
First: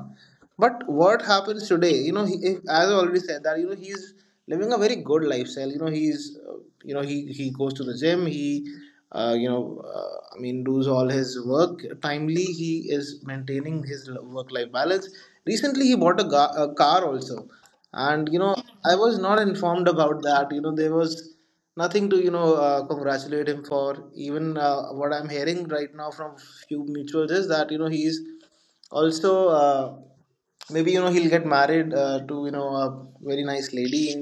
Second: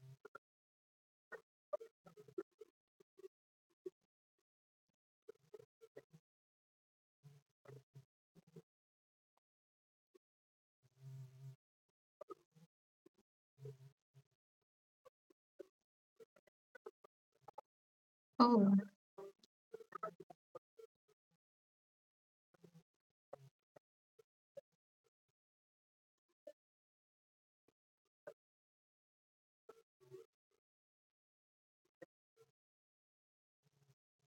A: But what happens today? You know, he, if, as I already said that, you know he's living a very good lifestyle. You know, he's, uh, you know he he goes to the gym. He, uh, you know uh, I mean, does all his work timely. He is maintaining his work life balance. Recently, he bought a, ga- a car also, and you know
B: Oh.
A: I was not informed about that. You know there was nothing to you know uh, congratulate him for. Even, uh, what I'm hearing right now from few mutuals is that you know he's also, Uh, maybe you know he'll get married, uh, to, you know a very nice lady in,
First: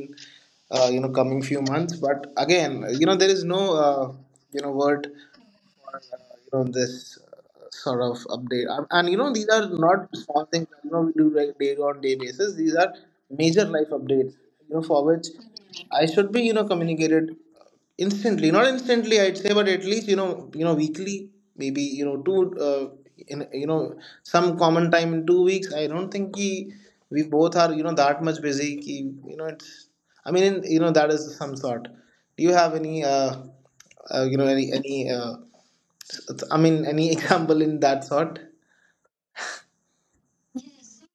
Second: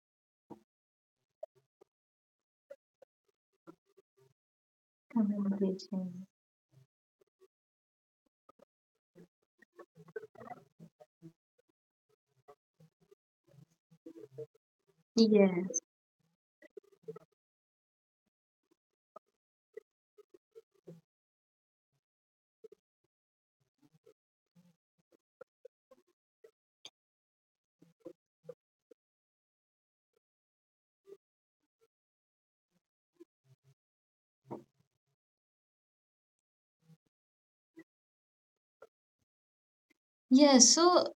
A: uh, you know coming few months. But again, you know there is no, uh, you know word,
B: Communication.
A: you know this, uh, sort of update. And, and you know these are not small things that, you know we do like day on day basis. These are major life updates, you know for which
B: Yes.
A: I should be, you know communicated instantly, not instantly, I'd say, but at least, you know you know weekly, maybe, you know two, uh, in, you know some common time in two weeks. I don't think ki, we both are, you know that much busy, ki, you know it's I mean, you know that is some sort. Do you have any, uh, uh you know any any uh, I mean, any example in that sort?
B: Yes. So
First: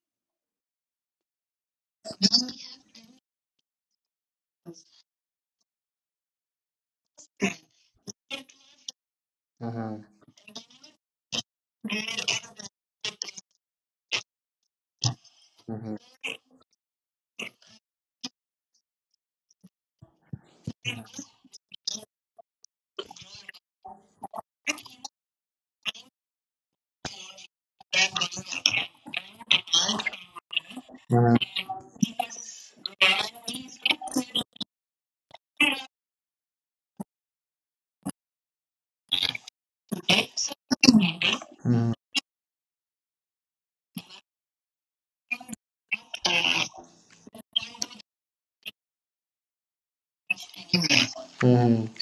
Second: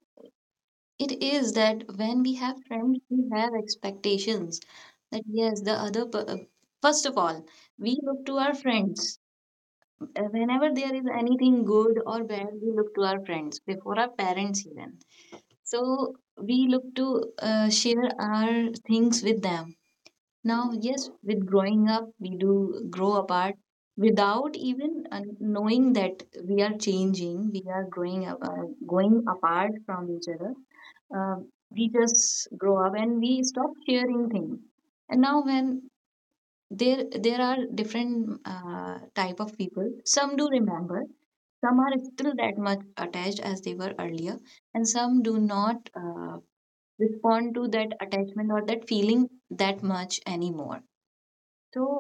B: it is that when we have friends, we have expectations that yes, the other per- uh, first of all, we look to our friends. Uh,
A: Mhm.
B: Whenever there is anything good or bad, we look to our friends before our parents even.
A: Mhm.
B: So we look to uh, share our things with them. Now, yes, with growing up, we do grow apart without even uh, knowing that we are changing, we are growing up, uh, going apart from each other. Um we just grow up and we stop sharing things. And now, when there there are different uh, type of people, some do remember, some are still that much attached as they were earlier, and some do not uh, respond to that attachment or that feeling that much anymore.
A: Mhm.
B: So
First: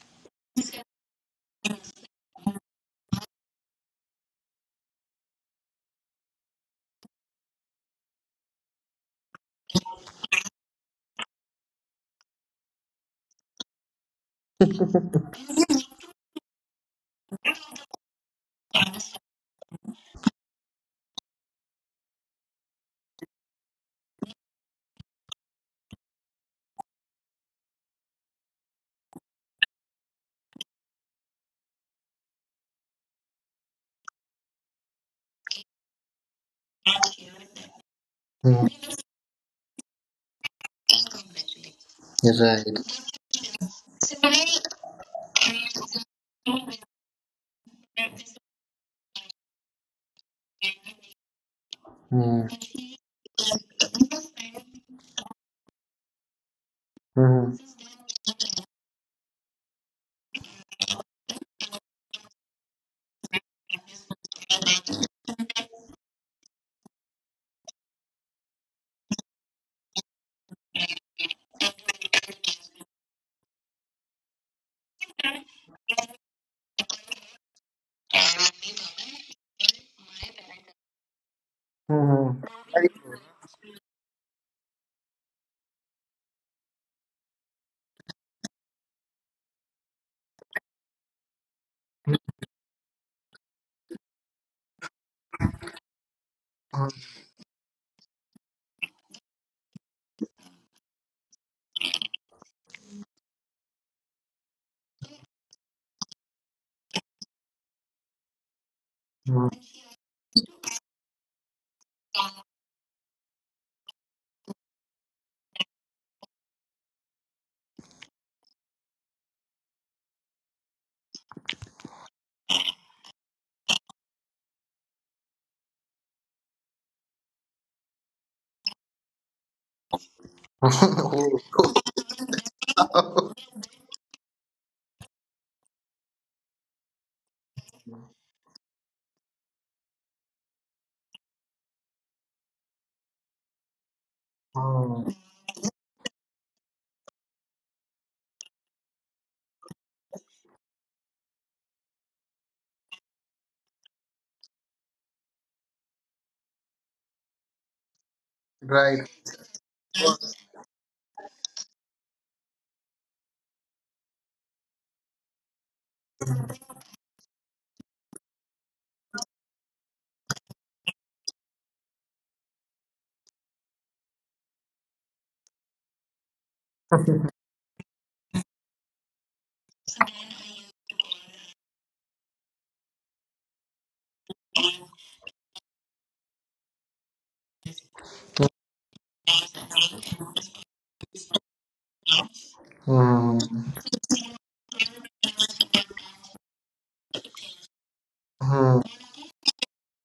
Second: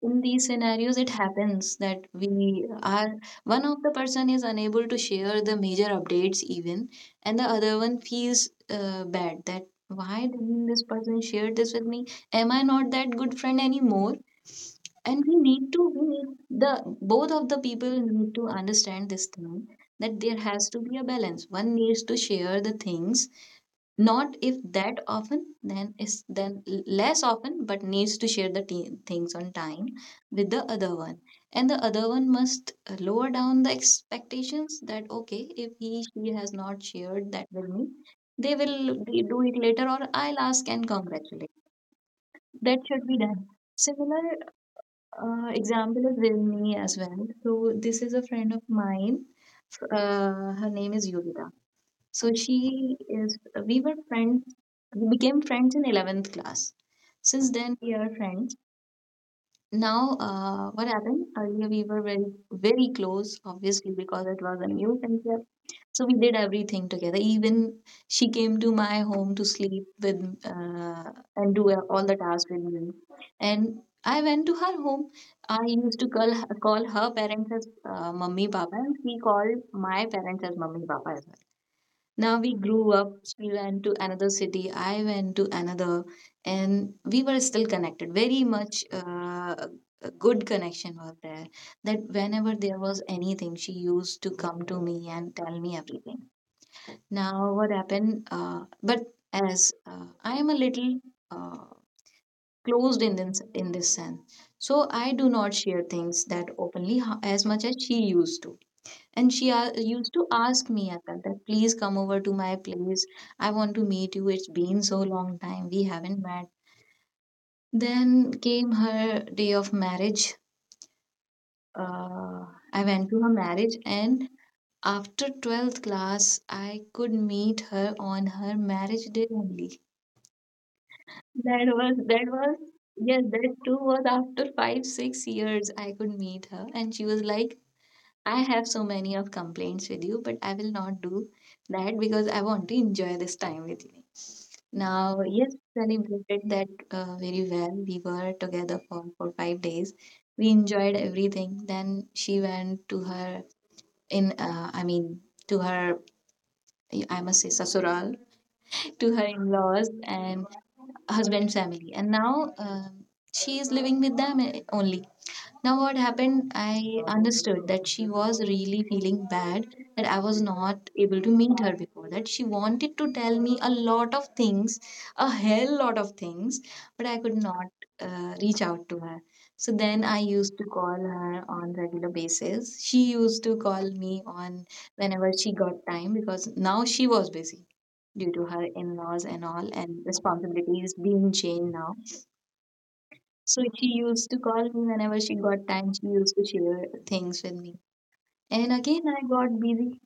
B: in these scenarios it happens that we are, one of the person is unable to share the major updates even, and the other one feels uh, bad that why didn't this person share this with me, am I not that good friend anymore. And we need to we need the both of the people need to understand this thing, that there has to be a balance. One needs to share the things, not if that often, then is then l- less often, but needs to share the t- things on time with the other one, and the other one must uh, lower down the expectations that okay, if he she has not shared that with me, they
A: Mhm.
B: will d- do it later, or I'll ask and congratulate.
A: You're right.
B: That should be done. Similar uh, example is with me as well. So this is a friend of mine. F- Uh, her name is Yuvita. So
A: Mhm.
B: she is, we were friends, we became friends in eleventh class. Since
A: Mhm.
B: then, we are friends. Now, uh, what happened? Earlier, we were very, very close, obviously, because it was a new concept. So we did everything together. Even she came to my home to sleep with uh, and do all the tasks with me. And I went to her home. I used to call her, call her parents as uh, mummy papa, and she called my parents as mummy papa. Now
A: Mhm.
B: we grew up, she went to another city, I went to another, and we were still connected. Very much uh, a good connection was there. That whenever there was anything, she used to come to me and tell me everything. Now, what happened? Uh, but as uh, I am a little uh, closed in this, in this sense, so I do not share things that openly ho- as much as she used to, and she a- used to ask me at that, that please come over to my place. I want to meet you. It's been so long time. We haven't met. Then came her day of marriage. Uh, I went to her marriage, and after twelfth class, I could meet her on her marriage day only.
A: Mhm.
B: That was, that was, yes, that too was after five, six years I could meet her. And she was like, I have so many of complaints with you, but I will not do that because I want to enjoy this time with you. Now, yes, celebrated that uh, very well. We were together for for five days. We enjoyed everything. Then she went to her in, uh, I mean, to her, I must say, sasural,
A: Right.
B: to her in-laws and husband family. And now um she is living with them uh, only. Now, what happened, I understood that she was really feeling bad that I was not able to meet her before that. She wanted to tell me a lot of things, a hell lot of things, but I could not uh, reach out to her. So then I used to call her on regular basis. She used to call me on whenever she got time because now she was busy due to
A: Mhm.
B: her in-laws and all, and responsibilities being changed now, so she used to call me whenever she got time. She used to share things with me. And
A: Mhm.
B: again, I got busy.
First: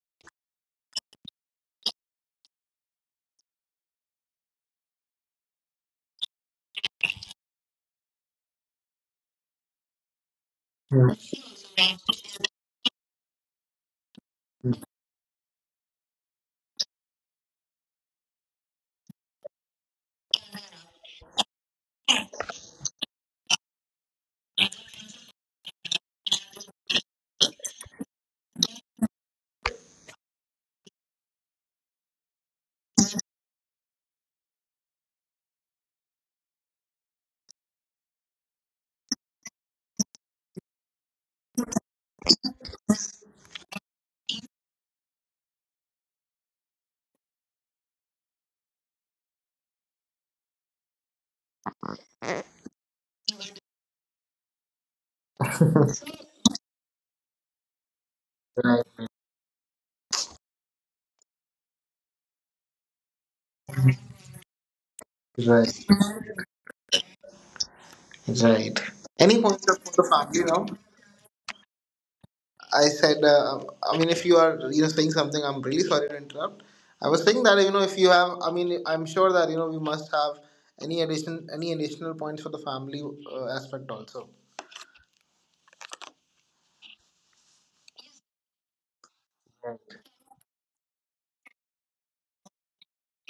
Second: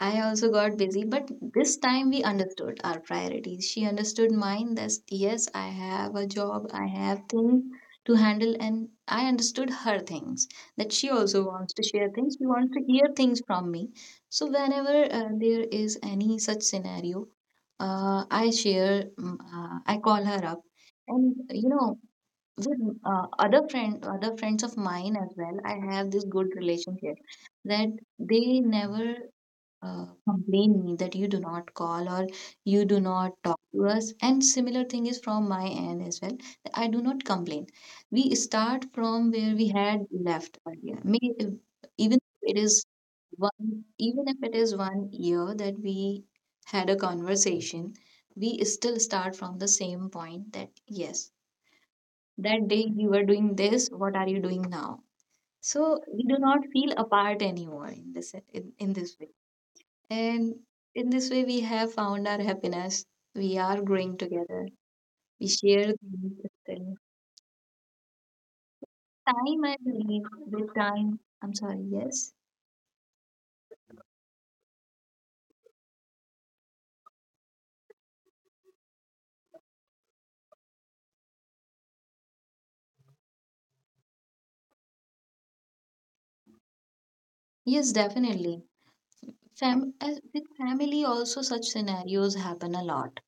B: I also got busy, but this time we understood our priorities. She understood mine that yes, I have a job, I have things to handle, and I understood her things that she
A: Mhm.
B: also wants to share things. She wants to hear things from me. So, whenever uh, there is any such scenario, uh, I share, mm, uh, I call her up, and you know with uh, other friend other friends of mine as well, I have this good relationship that they never uh, complain me that you do not call or you do not talk to us, and similar thing is from my end as well, that I do not complain. We start from where we had left earlier May, even if it is one even if it is one year that we had a conversation, we still start from the same point that yes, that day you were doing this, what are you doing now? So we do not feel apart anymore in this, in, in this way. And in this way we have found our happiness. We are growing together. We
A: Right.
B: share things still.
A: Right. Any
B: Time
A: points
B: I
A: up for the
B: believe.
A: family now?
B: With time, I'm sorry. Yes,
A: I said, uh, I mean, if you are, you know saying something, I'm really sorry to interrupt. I was saying that, you know if you have, I mean, I'm sure that you know we must have any addition, any additional points for the family, uh, aspect also.
B: yes, definitely. Fam- as with family also, such scenarios happen a lot.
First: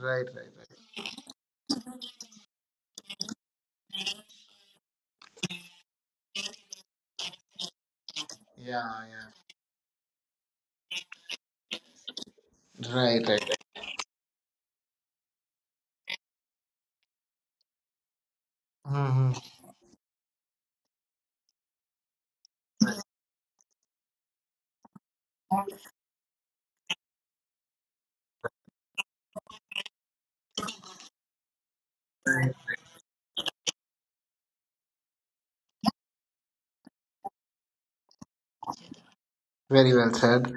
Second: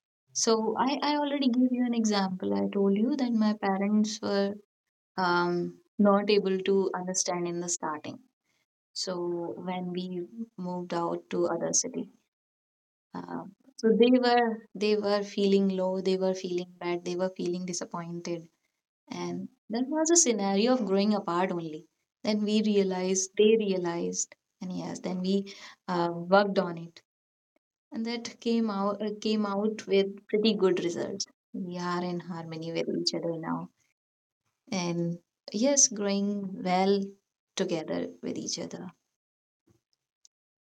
A: Right, right, right.
B: So i i already gave you an example. I told you that my parents were um, not able to understand in the starting.
A: Yeah, yeah.
B: So when we moved out to other city,
A: Right,
B: uh,
A: right,
B: so
A: right.
B: they were they were feeling low, they were feeling bad, they were feeling disappointed,
A: Hmm.
B: and that was a scenario of growing apart only. Then we realized, they realized, and yes, then we uh, worked on it, and that came out uh, came out with pretty good results. We are in harmony with each other now, and yes, growing well together with each other.
A: Very well said.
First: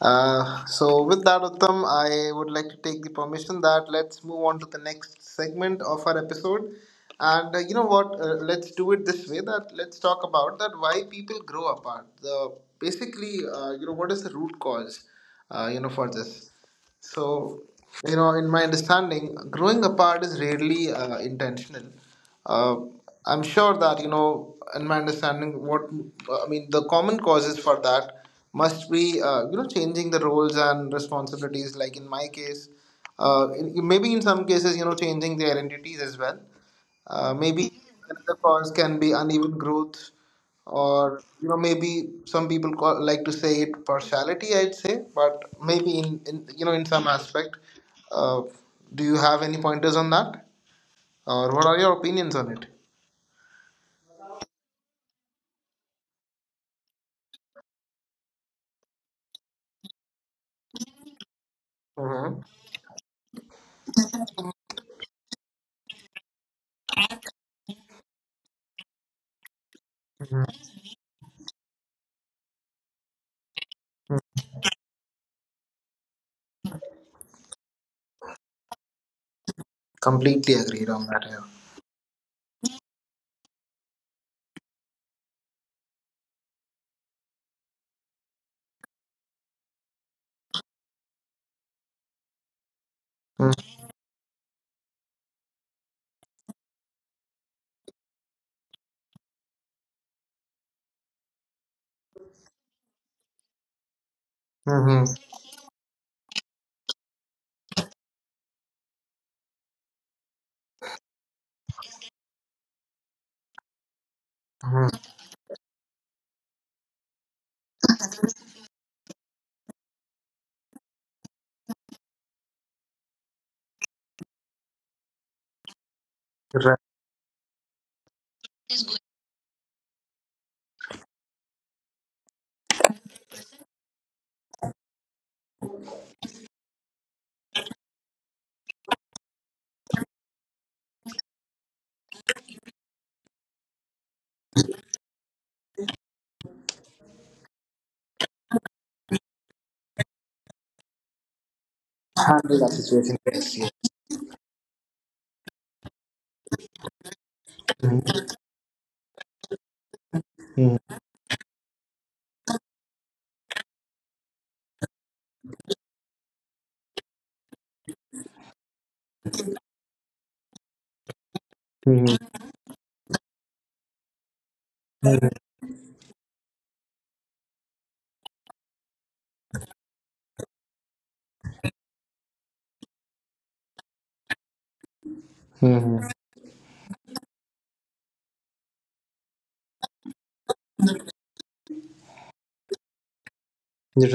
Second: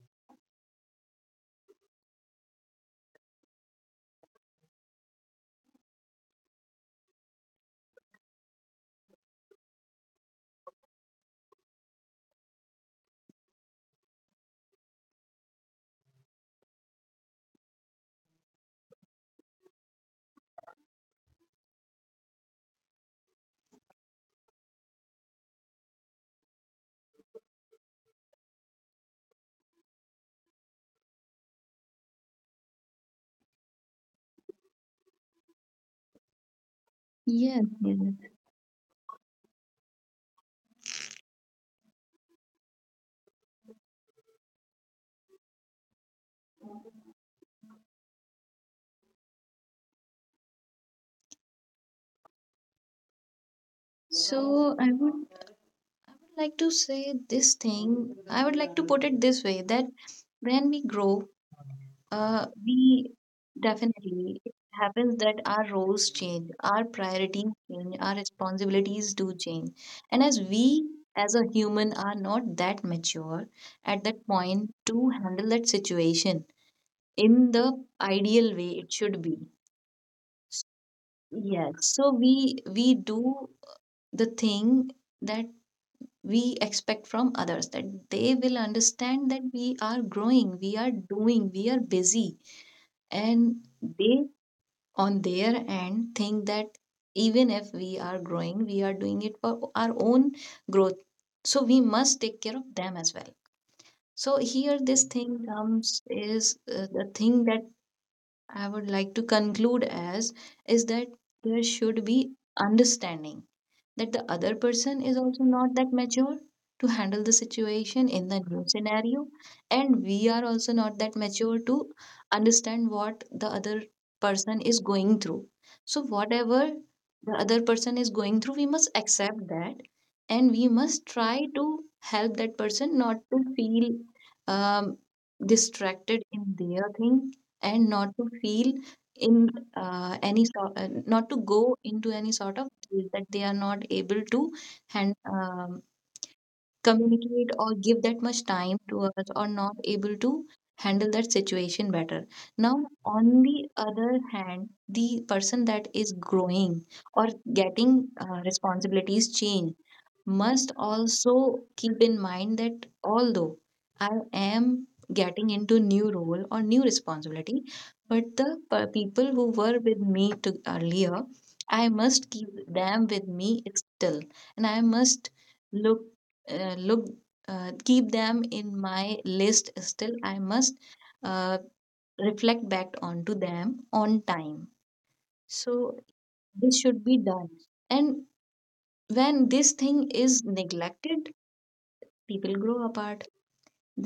A: Uh, so with that, Uttam, I would like to take the permission that let's move on to the next segment of our episode. And uh, you know what? Uh, let's do it this way. That let's talk about that why people grow apart. The Basically, uh, you know, what is the root cause? Uh, you know, for this. So, you know, in my understanding, growing apart is rarely uh, intentional. Uh, I'm sure that, you know, in my understanding, what I mean, the common causes for that must be, uh, you know, changing the roles and responsibilities, like in my case. Uh, in, maybe in some cases, you know, changing the identities as well. Uh,
B: Yes,
A: maybe
B: yes.
A: another cause can be uneven growth, or you know maybe some people call, like to say it partiality, I'd say, but maybe in, in you know in some aspect. uh, do you have any pointers on that, or what are your opinions on it?
B: So I would like to say this thing. I would like to put it this way, that when we grow,
A: Mm-hmm.
B: uh, we definitely it happens that our roles change, our priorities change, our responsibilities do change, and as we, as a human, are not that mature at that point to handle that situation in the ideal way it should be.
A: Completely agreed on that, yeah.
B: Yes, so we we do the thing that we expect from others, that they will understand that we are growing, we are doing, we are busy, and they on their end think that even if we are growing, we are doing it for our own growth, so we must take care of them as well. So
A: Mm-hmm.
B: here this thing comes is, uh, the thing that I would like to conclude as is that there should be understanding that the
A: Mm-hmm.
B: other person is also not that mature to handle the situation in the new scenario, and we are also not that mature to understand what the other person is going through. So
A: Right.
B: whatever the other person is going through, we must accept that, and we must try to help that person not to feel um, distracted in their thing, and not to feel in uh, any sort uh, not to go into any sort of, is that they are not able to hand, um, communicate or give that much time to us, or not able to handle that situation
A: Handle
B: better.
A: that situation,
B: Now,
A: yes, yes.
B: on the other hand, the person that is growing or
A: Mm-hmm.
B: getting uh, responsibilities change must also keep in mind that although I am getting into new role or new responsibility, but the p- people who were with me to earlier, I
A: Mm-hmm.
B: must keep them with me still, and I must look uh, look uh, keep them in my list still. I must uh, reflect back onto them on time. So
A: Mm-hmm.
B: this should be done, and when this thing is neglected, people grow apart.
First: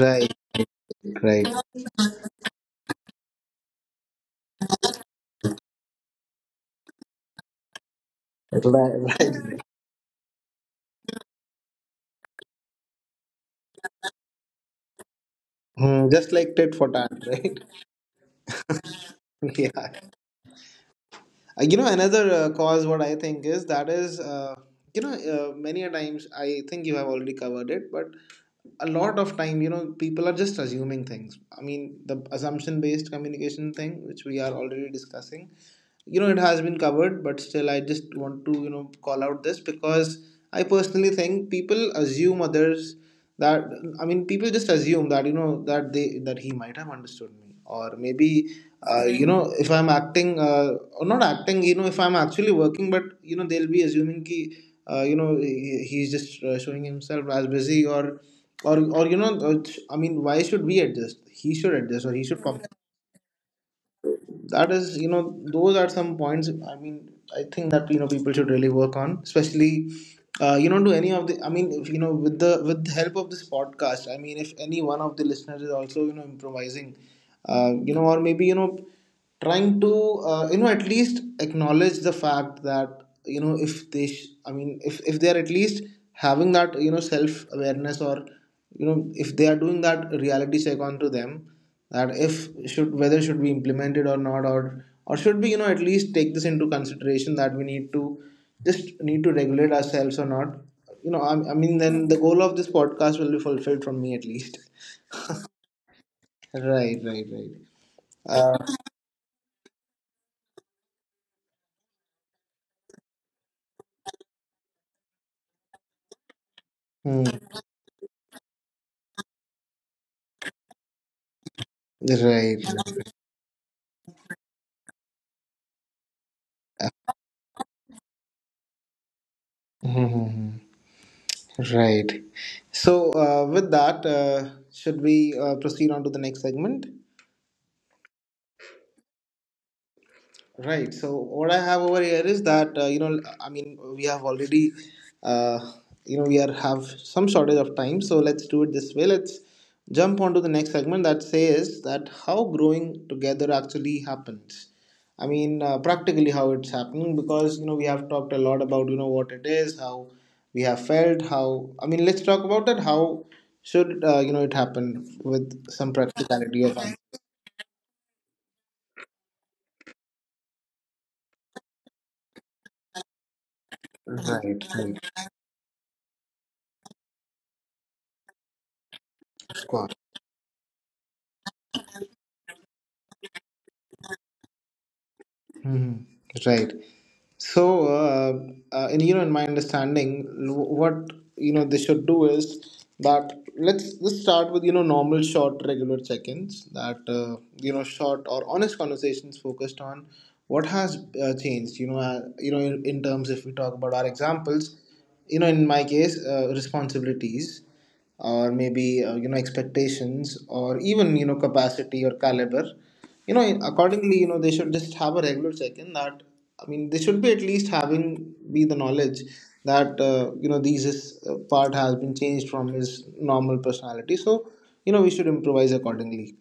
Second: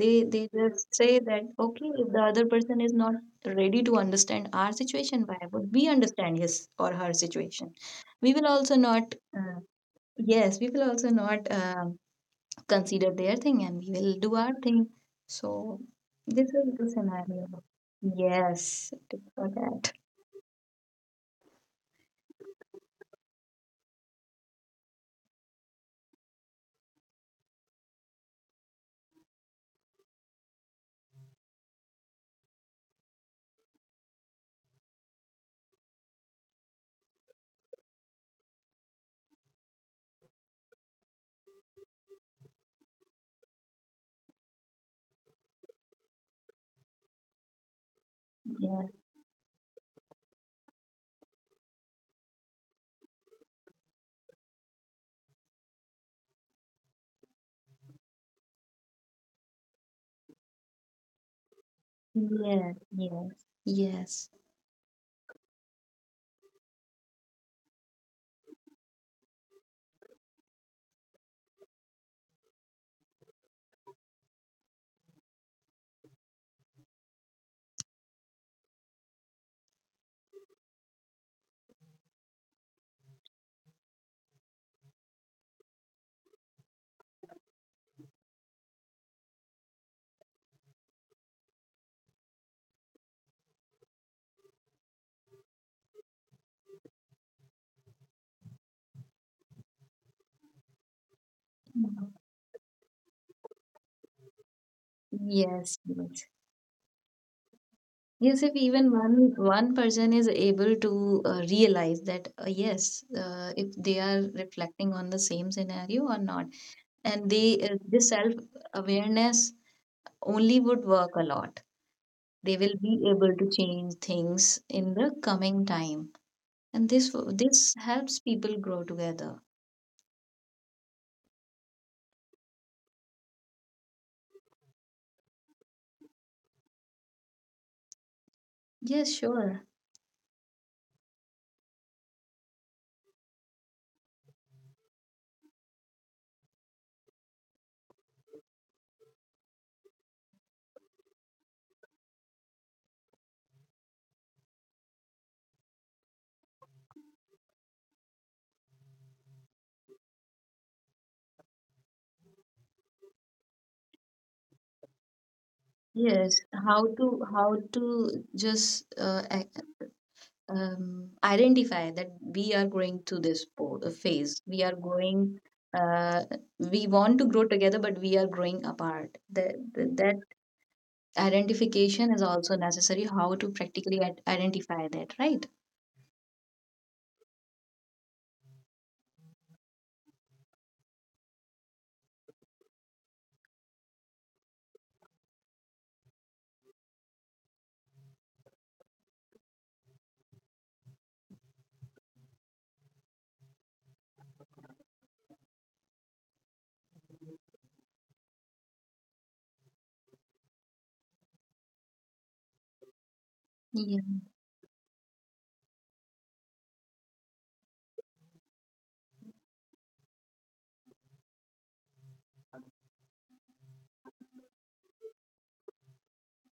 B: they they just say that
A: Right.
B: okay, if the other person is not ready to understand our situation, why would we understand his or her situation? We will also not
A: Right,
B: uh,
A: right.
B: yes, we will also not uh, consider their thing, and we will do our thing. So
A: Mm, just
B: this
A: like
B: is
A: tit
B: the
A: for tat, right?
B: scenario. Yes, it is for that.
A: Yeah. Uh, you know, another uh, cause what I think is that is, uh, you know, uh, many a times I think you have already covered it, but a lot of time, you know, people are just assuming things. I mean, the assumption based communication thing, which we are already discussing. You know it has been covered, but still I just want to, you know call out this, because I personally think people assume others, that I mean, people just assume that you know that they that he might have understood me, or maybe
B: Yes,
A: uh, you know if I'm acting, uh, or not acting, you know if I'm actually working, but you know they'll be assuming ki, uh, you know he- he's just uh, showing himself as busy, or or or you know uh, I mean, why should we adjust? He should adjust, or he should.
B: yes, yes, yes,
A: That is, you know those are some points I mean I think that you know people should really work on, especially uh, you know, do any of the, I mean, if you know with the with the help of this podcast, I mean, if any one of the listeners is also you know improvising, uh, you know or maybe you know trying to uh, you know at least acknowledge the fact that you know if they sh- I mean, if if they are at least having that you know self awareness, or you know if they are doing that reality check onto them, that if should, whether should be implemented or not, or or should we you know at least take this into consideration that we need to just need to regulate ourselves or not, you know I, I mean, then the goal of this podcast will be fulfilled from me at least.
B: yes, yes.
A: Right, right, right.
B: Yes, if
A: uh,
B: even one one person is able to uh, realize that uh, yes, uh, if they are reflecting on the same scenario or not, and
A: hmm.
B: they uh, this self awareness only would work a lot. They will
A: Right.
B: be able to change things in the coming time, and this w- this helps people grow together.
A: Hmm, hmm, hmm. Right. So, uh, with that uh, should we uh, proceed on to the next segment?
B: Yes, sure.
A: Right. So what I have over here is that, uh, you know I mean, we have already uh, you know we are have some shortage of time. So let's do it this way. Let's jump onto the next segment that says that how growing together actually happens. I mean, uh, practically how it's happening, because you know we have talked a lot about you know what it is, how we have felt, how, I mean, let's talk about that. How should, uh, you know it happen with some
B: Yes,
A: practicality
B: how
A: of, right,
B: to how to just uh, um, identify that we are going through this po- uh, phase. We are
A: right,
B: going, uh, we want to grow together, but we are growing apart. That,
A: of
B: that,
A: course.
B: that identification is also necessary, how to practically ad- identify that, right?
A: Mhm. Right. So, uh, uh, in you know, in my understanding, l- what you know they should do is that, let's let's start with you know normal short regular check-ins, that, uh, you know short or honest conversations focused on what has uh, changed. You know, uh, you know, in, in terms if we talk about our examples, you know, in my case, uh, responsibilities, or maybe uh, you know expectations, or even you know capacity or caliber. you know
B: Yeah.
A: Accordingly, you know they should just have a regular check-in, that I mean, they should be at least having be the knowledge that uh, you know these is uh, part has been changed from his normal personality. So you know we should improvise accordingly.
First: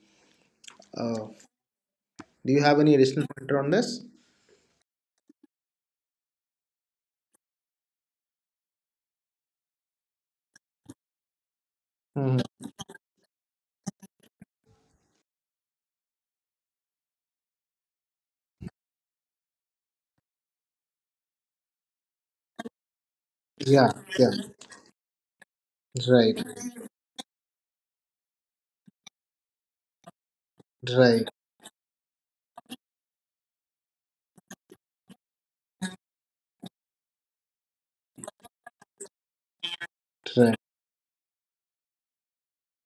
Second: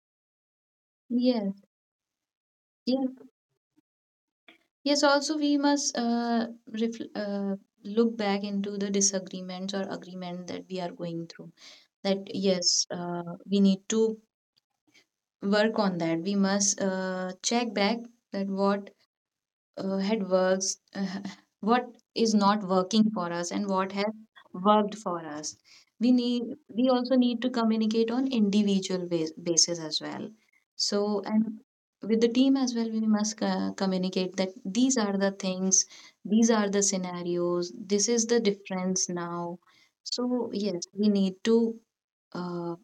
A: uh,
B: Yes.
A: do you have any
B: Yes.
A: additional pointer on this?
B: Yes. Also, we must uh, refl- uh, look back into the disagreements or agreement that we are going through. That,
A: Mhm.
B: yes, uh, we need to work on that. We must uh, check back that what uh, had works uh, what is not working for us and
A: Yeah,
B: what has
A: yeah.
B: worked for us. we
A: Right.
B: need we also need to communicate on individual bas- basis as well. So,
A: Right.
B: and with the team as well, we must uh, communicate that these are the things, these are the scenarios, this is the difference now. So
A: Right.
B: yes, we need to uh,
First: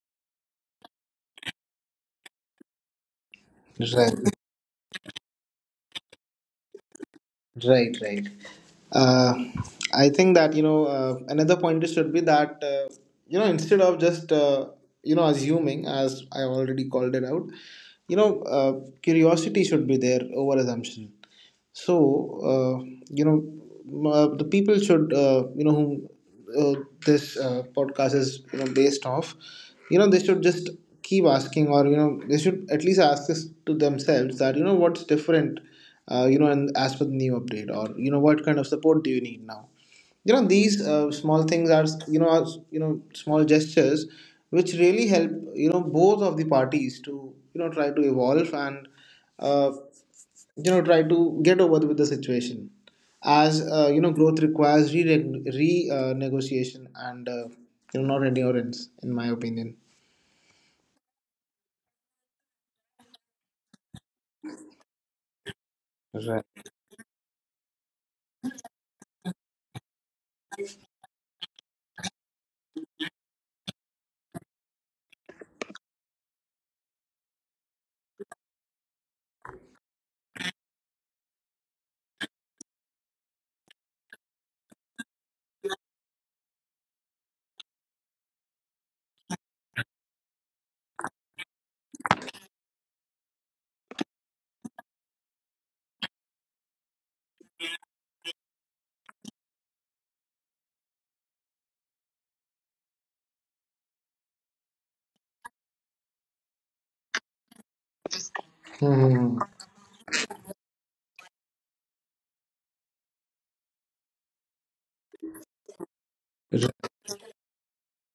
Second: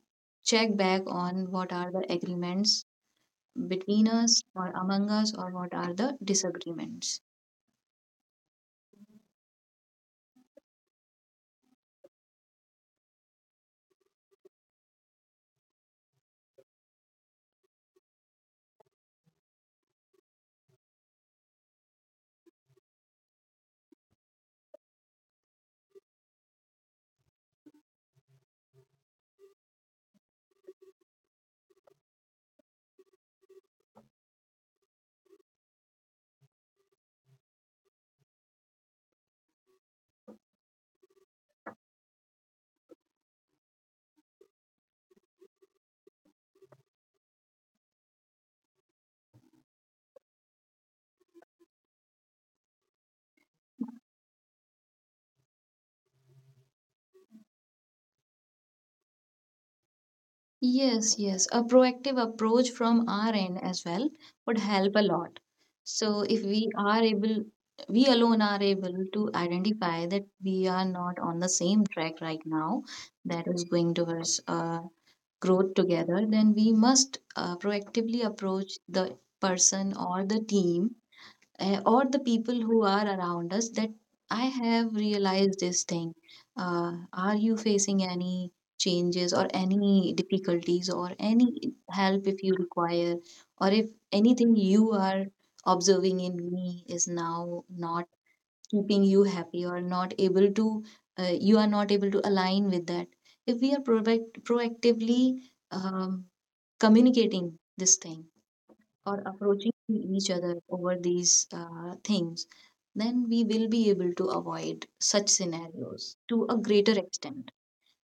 B: check back on what are the agreements between
A: Right.
B: us or among us, or what are the disagreements.
A: Right. Right. uh, I think that you know uh, another point is should be that, uh, you know instead of just, uh, you know assuming, as I already called it out, you know uh, curiosity should be there over assumption. So uh, you know m- uh, the people should, uh, you know whom uh, this uh, podcast is, you know based off, you know they should just keep asking, or you know they should at least ask this to themselves, that you know what's different, uh, you know and as per the new update, or you know what kind of support do you need now. You know these uh, small things are, you know are, you know small gestures, which really help you know both of the parties to you know try to evolve and uh, you know try to get over with the situation, as, uh, you know growth requires re, re uh, negotiation and, uh, you know not endurance, in my opinion.
B: Yes, yes. A proactive approach from our end as well would help a lot. So if
A: Right.
B: we are able, we alone are able to identify that we are not on the same track right now, that is going towards uh, growth together, then we must uh, proactively approach the person or the team, eh, or the people who are around us, that I have realized this thing. Uh, are you facing any changes or any difficulties, or any help if you require, or if anything you are observing in me is now not keeping you happy or not able to, uh, you are not able to align with that? If we are proact- proactively um, communicating this thing or
A: Hmm.
B: approaching each other over these uh, things, then we will be able to avoid such scenarios to a greater extent.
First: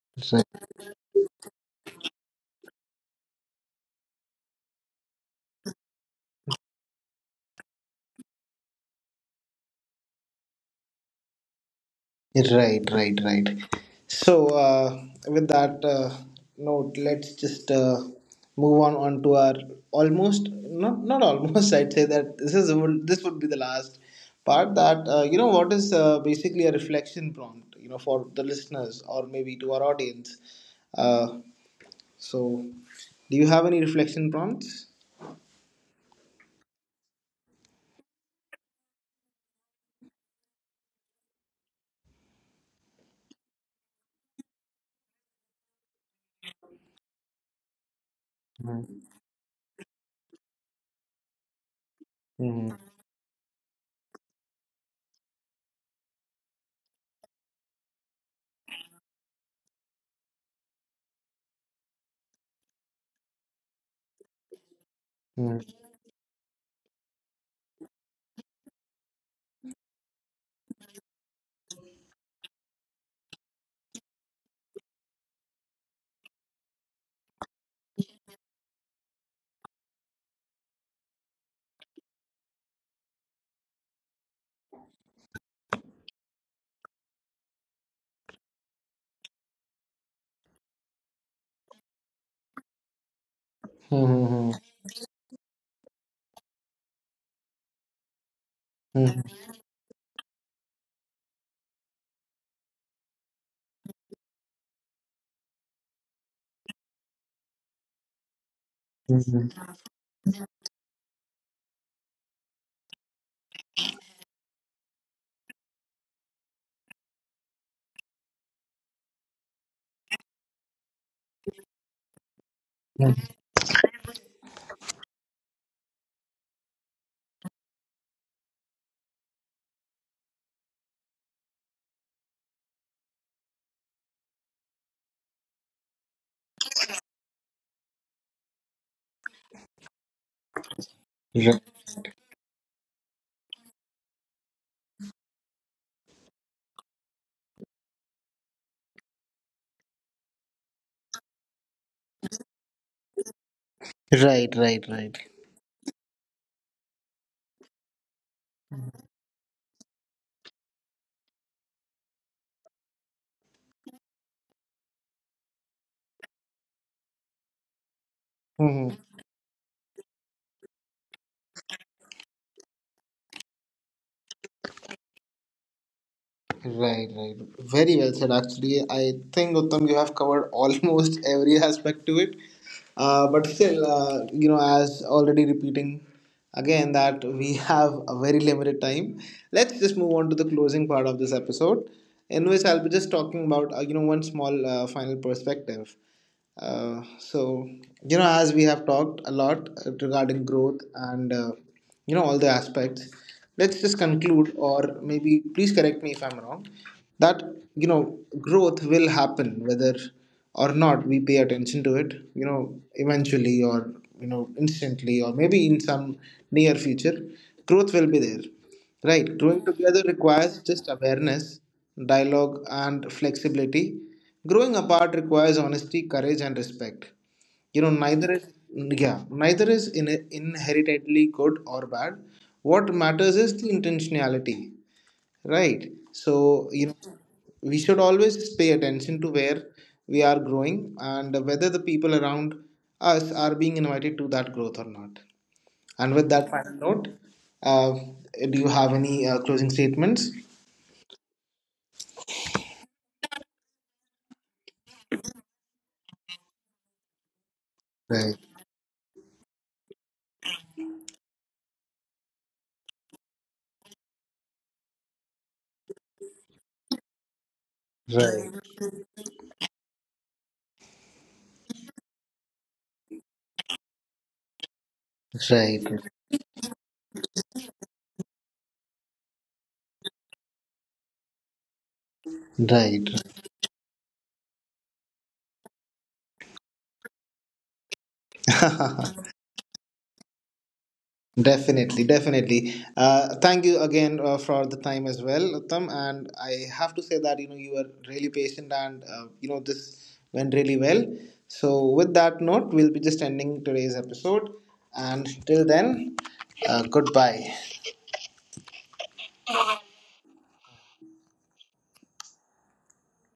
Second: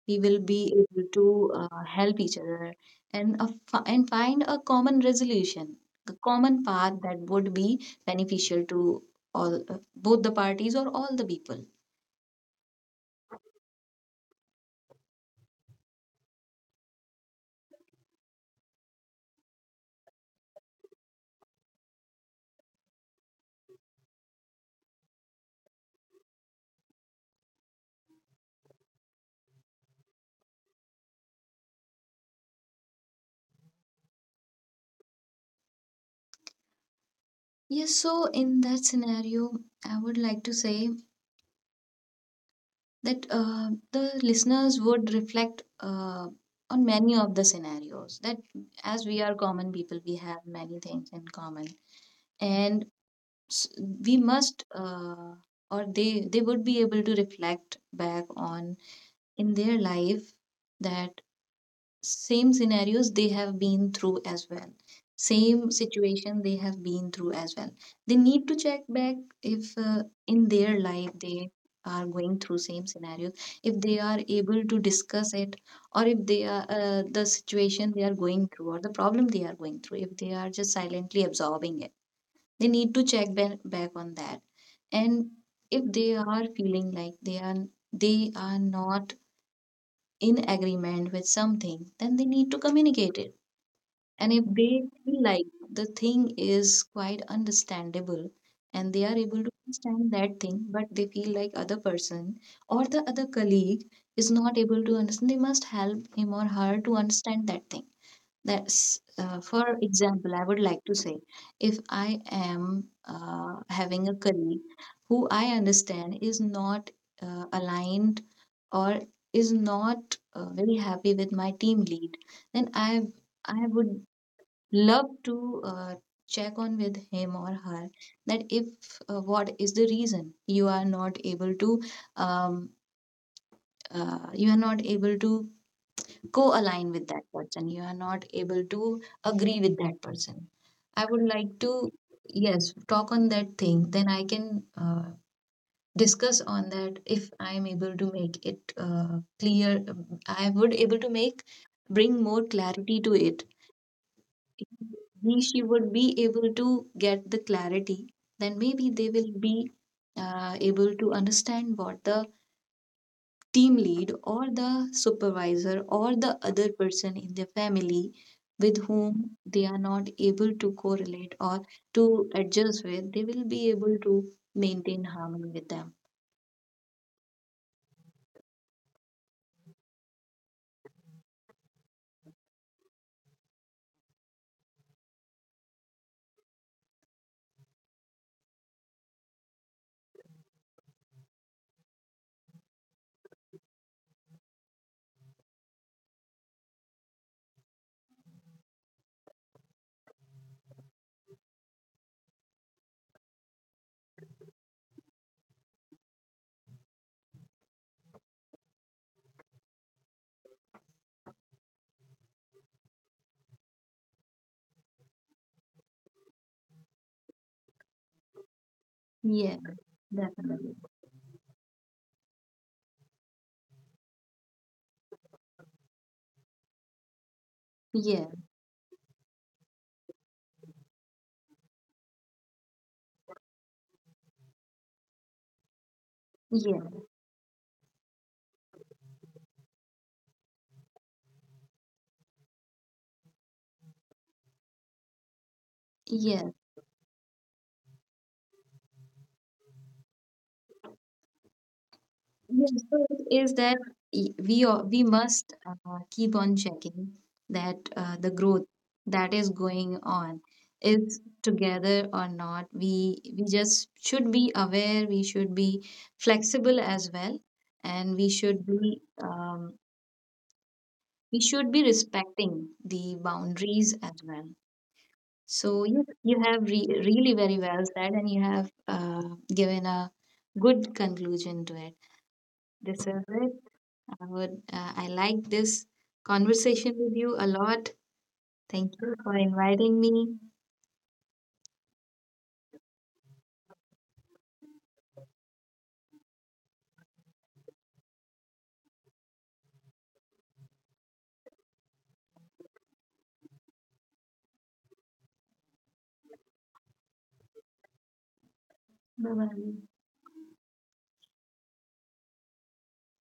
B: We will
A: Right.
B: be able to uh, help each other, and a fi- and find a common resolution, a common path that would be beneficial to all, uh, both the parties or all the people.
A: Right, right, right. So, uh, with that uh, note, let's just uh, move on on to our almost, not not almost. I'd say that this is this would be the last part. That, uh, you know what is uh, basically a reflection prompt. You know, for the listeners, or maybe to our audience. Uh, so, do you have any reflection prompts?
B: Yes, so in that scenario, I would like to say that uh, the listeners would reflect uh, on many of the scenarios, that as we are common people, we have many things in common,
A: Mhm.
B: and s- we must uh, or they they would be able to reflect back on in their life, that same scenarios they have been through as well,
A: Mhm.
B: same situation they have been through as well. They need to check back, if uh, in their life they are going through same scenarios, if they are able to discuss it, or if they are uh, the situation they are going through or the problem they are going through, if they are just silently absorbing it, they need to check back, back on that. And if they are feeling like they are they are not in agreement with something, then they need to communicate it. And if they feel like the thing is quite understandable and they are
A: Mhm.
B: able to understand that thing, but they feel like other person or the other colleague is not able to understand, they must help him or her to understand that thing. That's, uh,
A: Mhm.
B: for example, I would like to say, if I am uh, having a colleague who I understand is not uh, aligned, or is not uh, very happy with my team lead, then I
A: Mhm.
B: I would love to uh, check on with him or her, that if uh, what is the reason you are not able to um, uh, you are not able to co-align with that person, you are not able to agree with that person. I would like to, yes, talk on that thing, then I can uh, discuss on that. If I am able to make it uh, clear, um, I would able to make, bring more clarity to it.
A: Right,
B: If
A: right, right.
B: he, she would be able to get the clarity, then maybe they will be uh, able to understand what the team lead or the supervisor or the other person in their family with
A: Mm-hmm.
B: whom they are not able to correlate or to adjust with, they will be able to maintain harmony with them.
A: Right, right. Very well said. Actually, I think Uttam, you have covered almost every aspect to it. Uh, but still, uh, you know, as already repeating again that we have a very limited time. Let's just move on to the closing part of this episode, in which I'll be just talking about uh, you know one small uh, final perspective. Uh, so you know as we have talked a lot uh, regarding growth and, uh, you know all the aspects, let's just conclude, or maybe please correct me if I'm wrong, that you know growth will happen whether or not we pay attention to it, you know eventually, or you know instantly, or maybe in some near future, growth will be there, right?
B: Yeah,
A: Growing together requires
B: definitely.
A: just awareness, dialogue and flexibility. Growing apart requires honesty, courage, and respect. You know,
B: Yeah,
A: neither is, yeah, neither is in, inherently good or bad. What matters is the intentionality, right? So
B: yeah,
A: you know, we should always pay attention to where we are growing, and whether the people around us are being invited to that growth or not. And with
B: yeah.
A: that final note, uh, do you have any uh, closing statements?
B: Yes, so it is that y- we a- we must uh, keep on checking that uh, the
A: Right,
B: growth that is going on is together or not. We we just should be aware. We should be flexible as well, and we
A: right,
B: should be um, we should be respecting the boundaries as well.
A: right,
B: So you you have re- really very well said, and you have uh, given a good conclusion to it. This is
A: right.
B: it. I would. Uh, I like this conversation with you a lot. Thank you for inviting me.
A: Definitely, definitely. Uh, thank you again uh, for the time as well, Uttam. And I have to say that you know you were really patient, and, uh, you know this went really well. So with that note, we'll be just ending today's episode. And till then, uh, goodbye.
B: Bye bye.